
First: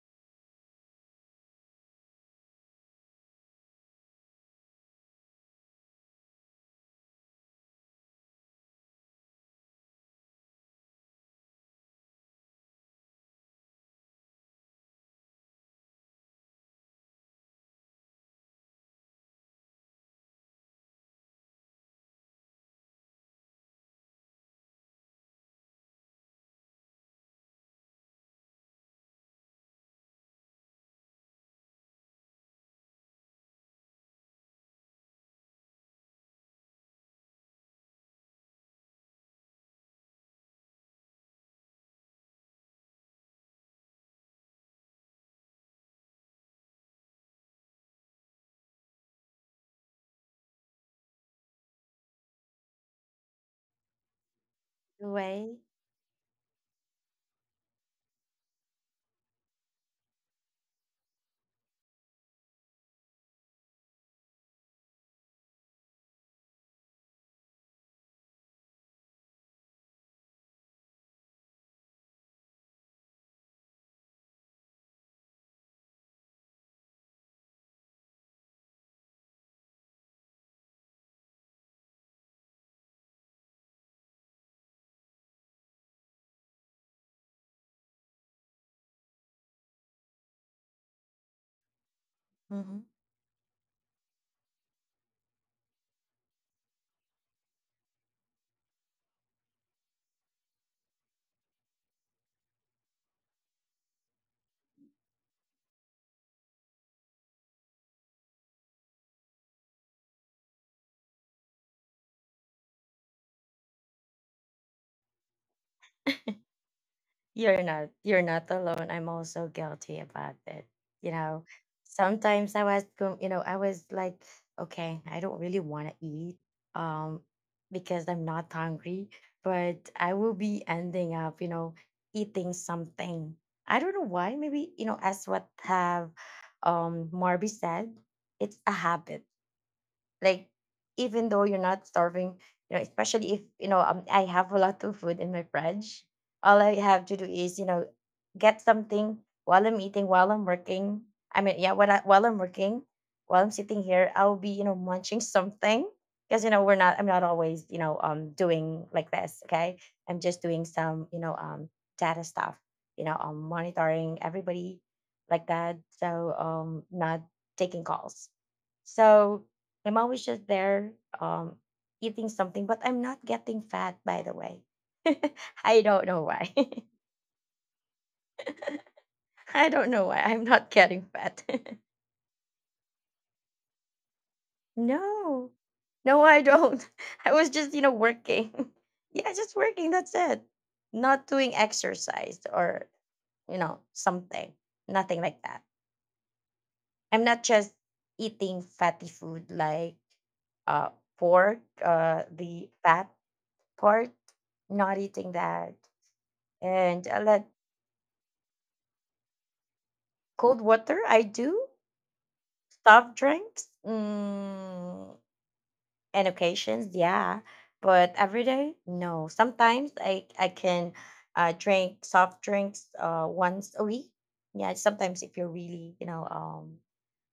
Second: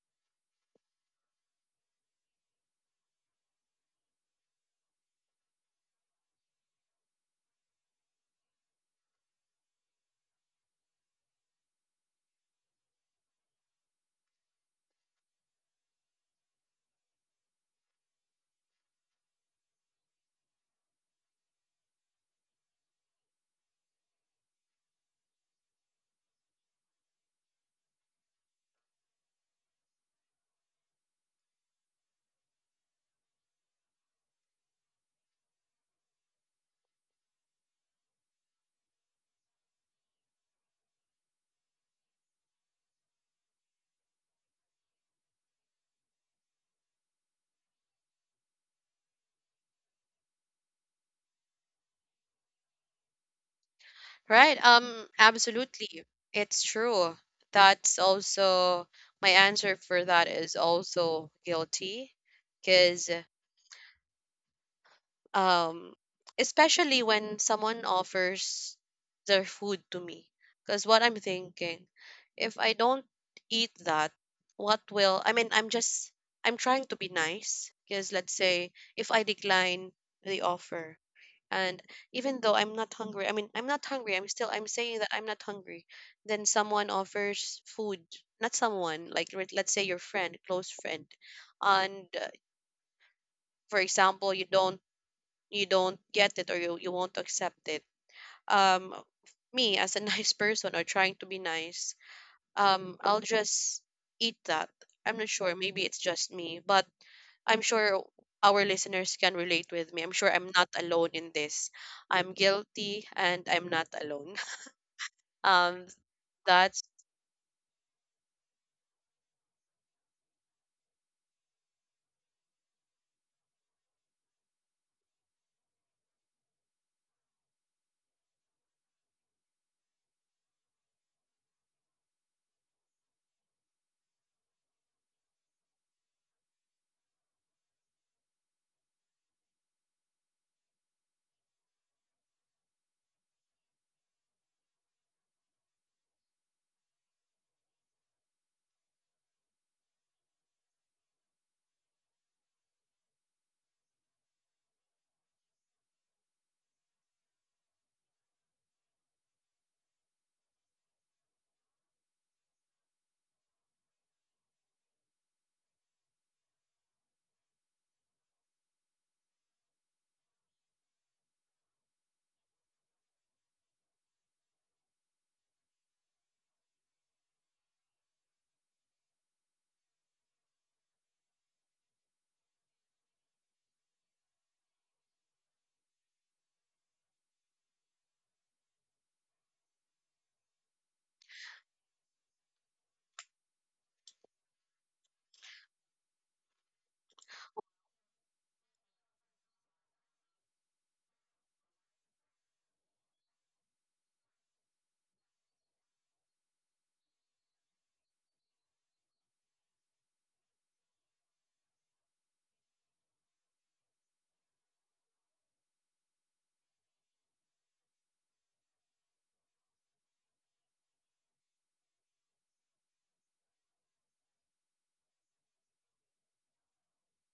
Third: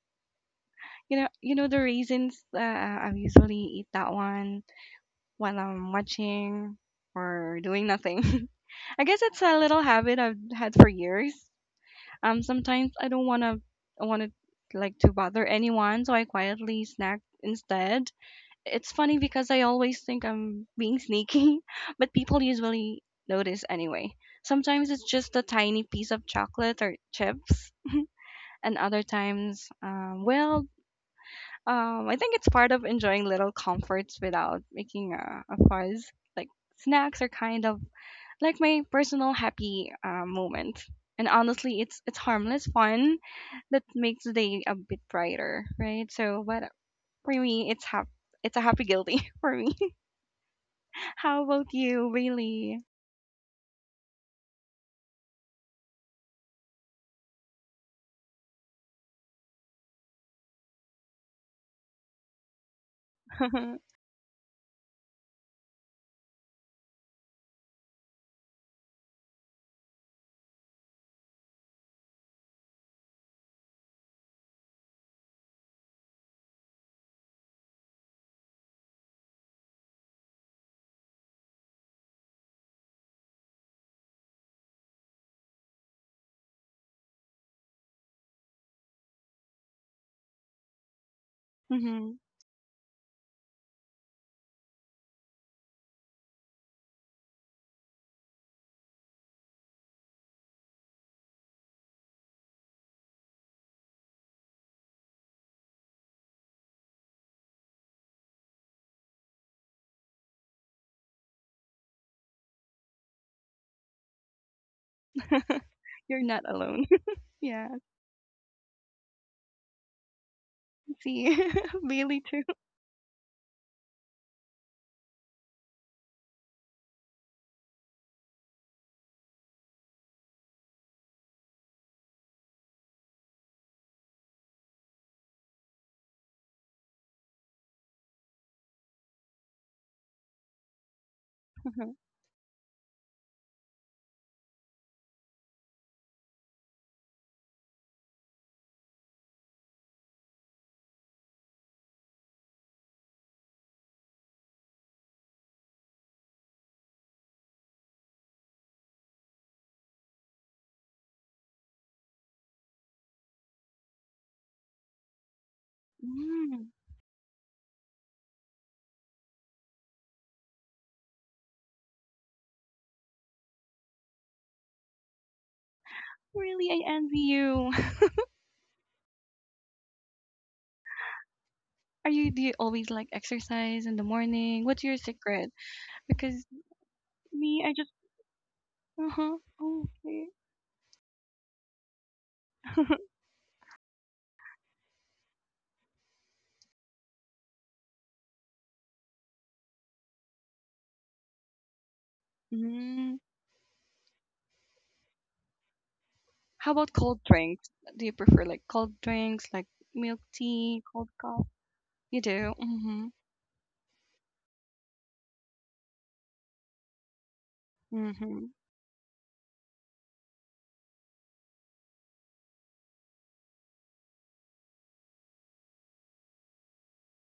[SPEAKER 3] you know the reasons I usually eat that one while I'm watching or doing nothing. I guess it's a little habit I've had for years. Sometimes I don't wanna I wanna like to bother anyone, so I quietly snack instead. It's funny because I always think I'm being sneaky, but people usually notice anyway. Sometimes it's just a tiny piece of chocolate or chips, and other times, I think it's part of enjoying little comforts without making a fuss. Like snacks are kind of like my personal happy moment, and honestly, it's harmless fun that makes the day a bit brighter, right? So, but for me, it's a happy guilty for me. How about you, Bailey?
[SPEAKER 1] Right.
[SPEAKER 2] the way.
[SPEAKER 1] Absolutely. It's true. That's also, my answer for that is also guilty. Because um, especially when someone offers their food to me, because what I'm thinking, if I don't eat that, what will I mean, I'm just, I'm trying to be nice, because let's say if I decline the offer, and even though I'm not hungry, I'm still, I'm saying that I'm not hungry, then someone offers food, not someone, like let's say your friend, close friend, and
[SPEAKER 3] Hmm.
[SPEAKER 1] for example you don't, you don't get it, or you won't accept it. Um, me as a nice person or trying to be nice, um, I'll just eat that. I'm not sure, maybe it's just me, but I'm sure our listeners can relate with me. I'm sure I'm not alone in this. I'm guilty and I'm not alone. um
[SPEAKER 3] You're not
[SPEAKER 1] that's
[SPEAKER 3] alone. Yeah, I can
[SPEAKER 2] You're not alone. I'm also guilty about it. You
[SPEAKER 3] see
[SPEAKER 2] know,
[SPEAKER 3] Bailey too.
[SPEAKER 2] sometimes I was go- you know, I was like, okay, I don't really want to eat um because I'm not hungry, but I will be ending up, you know, eating something. I don't know why. Maybe, you know, as what have Marby said, it's a habit. Like, even though you're not starving, you know, especially if, you know, I have a lot of food in my fridge, all I have to do is, you know, get something while I'm eating, while I'm working. I mean, yeah, when while I'm working, while I'm sitting here, I'll be, you know, munching something. Because, you know, we're not I'm not always, you know, um, doing like this. Okay, I'm just doing some, you know, um, data stuff, you know, um, monitoring everybody like that. So
[SPEAKER 3] Mm,
[SPEAKER 2] um, not taking calls. So I'm always just there, um, eating something, but I'm not getting fat, by the way. I don't know why.
[SPEAKER 3] really, I envy you.
[SPEAKER 2] I don't know why I'm not getting fat.
[SPEAKER 3] Are you, do you always like exercise in the morning? What's your
[SPEAKER 2] No,
[SPEAKER 3] secret?
[SPEAKER 2] no, I
[SPEAKER 3] Because
[SPEAKER 2] don't. I was
[SPEAKER 3] me,
[SPEAKER 2] just,
[SPEAKER 3] I
[SPEAKER 2] you know,
[SPEAKER 3] just
[SPEAKER 2] working. Yeah,
[SPEAKER 3] uh-huh.
[SPEAKER 2] just working. That's
[SPEAKER 3] Okay.
[SPEAKER 2] it. Not doing exercise or, you know, something, nothing like that. I'm not just eating fatty food like uh, pork, the fat
[SPEAKER 3] Mm.
[SPEAKER 2] part, not eating that.
[SPEAKER 3] How about
[SPEAKER 2] And I
[SPEAKER 3] cold
[SPEAKER 2] like
[SPEAKER 3] drinks? Do you prefer like cold drinks, like milk
[SPEAKER 2] cold
[SPEAKER 3] tea,
[SPEAKER 2] water.
[SPEAKER 3] cold
[SPEAKER 2] I
[SPEAKER 3] coffee?
[SPEAKER 2] do
[SPEAKER 3] You do, mhm,
[SPEAKER 2] soft drinks, mm, and occasions, yeah, but every
[SPEAKER 3] mhm,
[SPEAKER 2] day, no. Sometimes I can drink soft drinks once a week. Yeah, sometimes if you're really, you know, um,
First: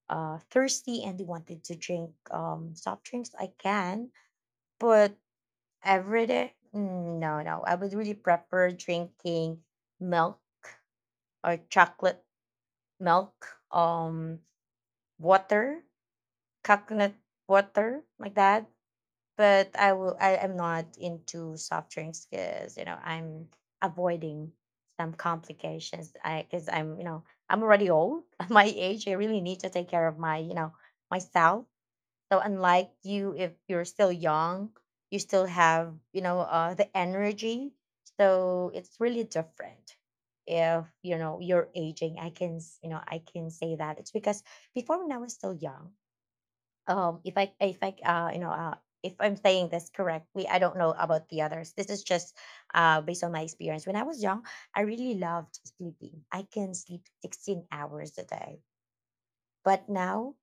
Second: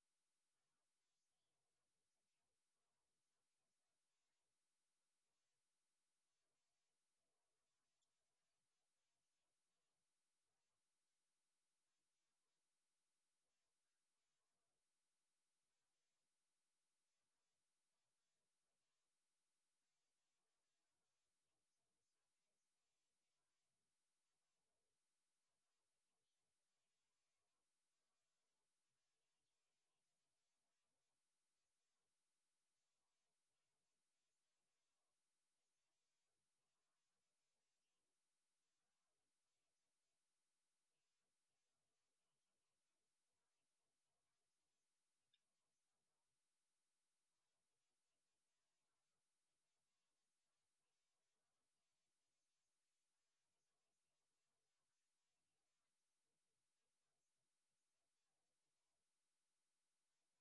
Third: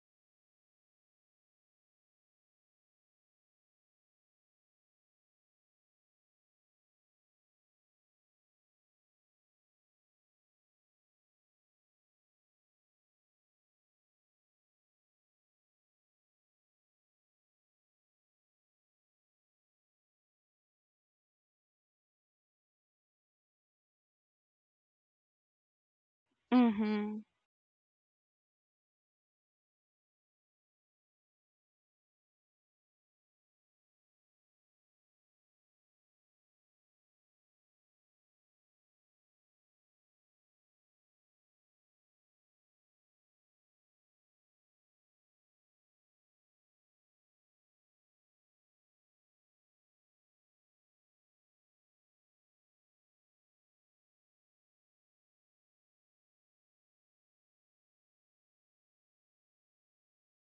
[SPEAKER 2] uh, thirsty and you wanted to drink soft drinks, I can. But every day, mm, no, no. I would really prefer drinking milk or chocolate milk. Um, water, coconut water, like that. But I will. I am not into soft drinks because, you know, I'm avoiding some complications. I, because I'm, you know,
[SPEAKER 3] mhm,
[SPEAKER 2] I'm already old. At my age, I really need to take care of my, you know, myself. So unlike you, if you're still young, you still have, you know, the energy. So it's really different. If, you know, you're aging, I can I can say that it's because before, when I was still young, um, if I uh, you know, uh, if I'm saying this correctly, I don't know about the others, this is just uh, based on my experience. When I was young, I really loved sleeping. I can sleep 16 hours a day. But now,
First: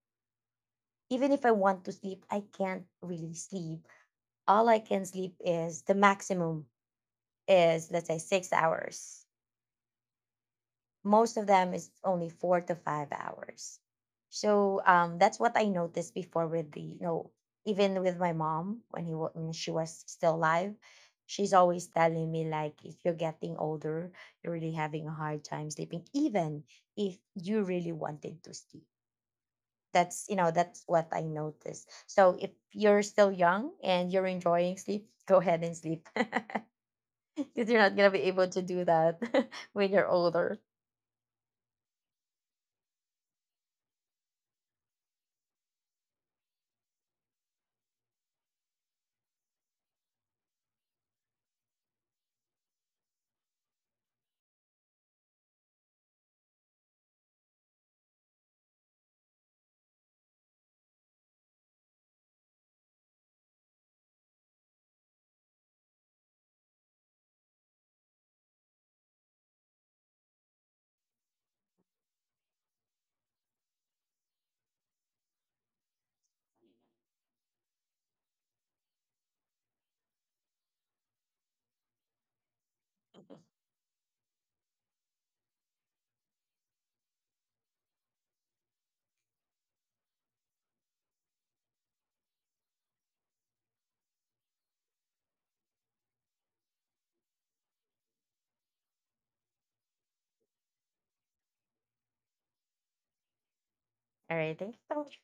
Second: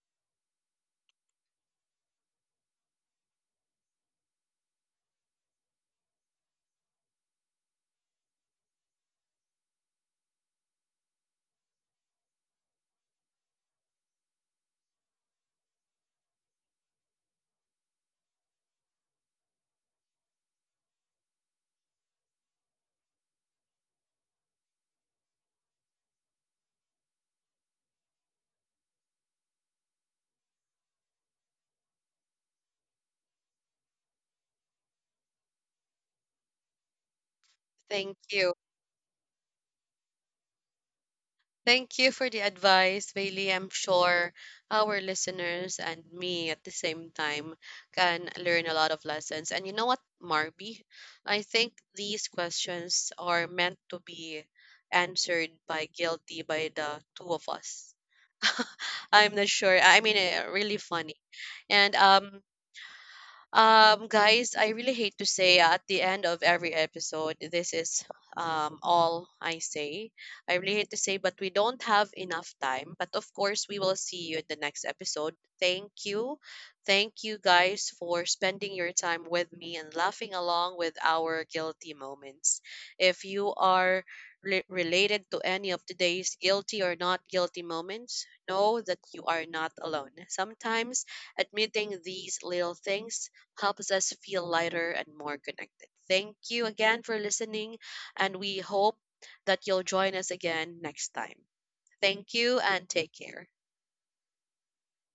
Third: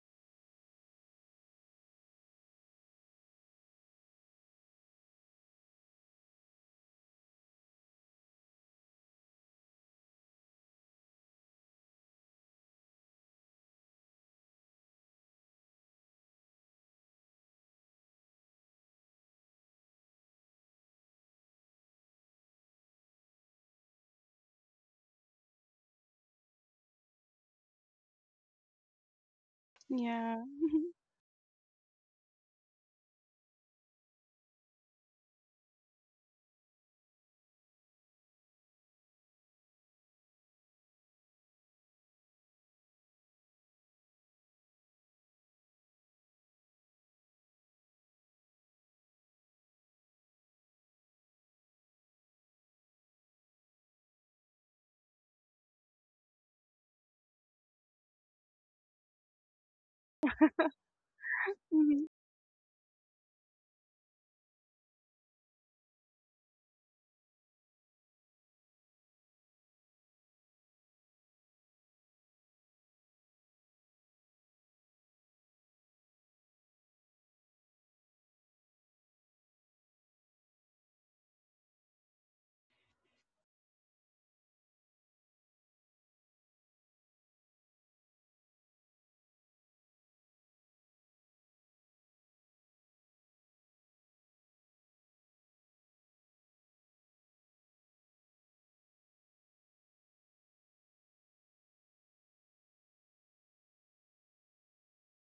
[SPEAKER 2] even if I want to sleep, I can't really sleep. All I can sleep is the maximum is, let's say, 6 hours. Most of them is only 4 to 5 hours. So that's what I noticed before with the, you know, even with my mom. When when she was still alive, she's always telling me like, if you're getting older, you're really having a hard time sleeping, even if you really wanted to sleep. That's, you
[SPEAKER 3] yeah,
[SPEAKER 2] know,
[SPEAKER 3] mhm,
[SPEAKER 2] that's what I noticed. So if you're still young and you're enjoying sleep, go ahead and sleep because you're not gonna
[SPEAKER 1] Thank
[SPEAKER 2] be able
[SPEAKER 1] you.
[SPEAKER 2] to do that when you're older.
[SPEAKER 1] Thank you for the advice, Bailey. I'm sure our listeners and me at the same time can learn a lot of lessons. And you know what, Marby? I think these questions are meant to be answered by guilty by the two of us. I'm not sure. I mean, eh, really funny. And
[SPEAKER 3] mhm.
[SPEAKER 1] guys, I really hate to say, at the end of every episode, this is all I say. I really hate to say, but we don't have enough time. But of course, we will see you in the next episode. Thank you. Thank you guys for spending your time with me and laughing along with our guilty moments. If you are related to any of today's guilty or not guilty moments, know that you are not alone. Sometimes admitting these little things helps us feel lighter and more connected. Thank you again for listening, and we hope that you'll join us again next time. Thank you and take care.
[SPEAKER 2] All right, thank you so much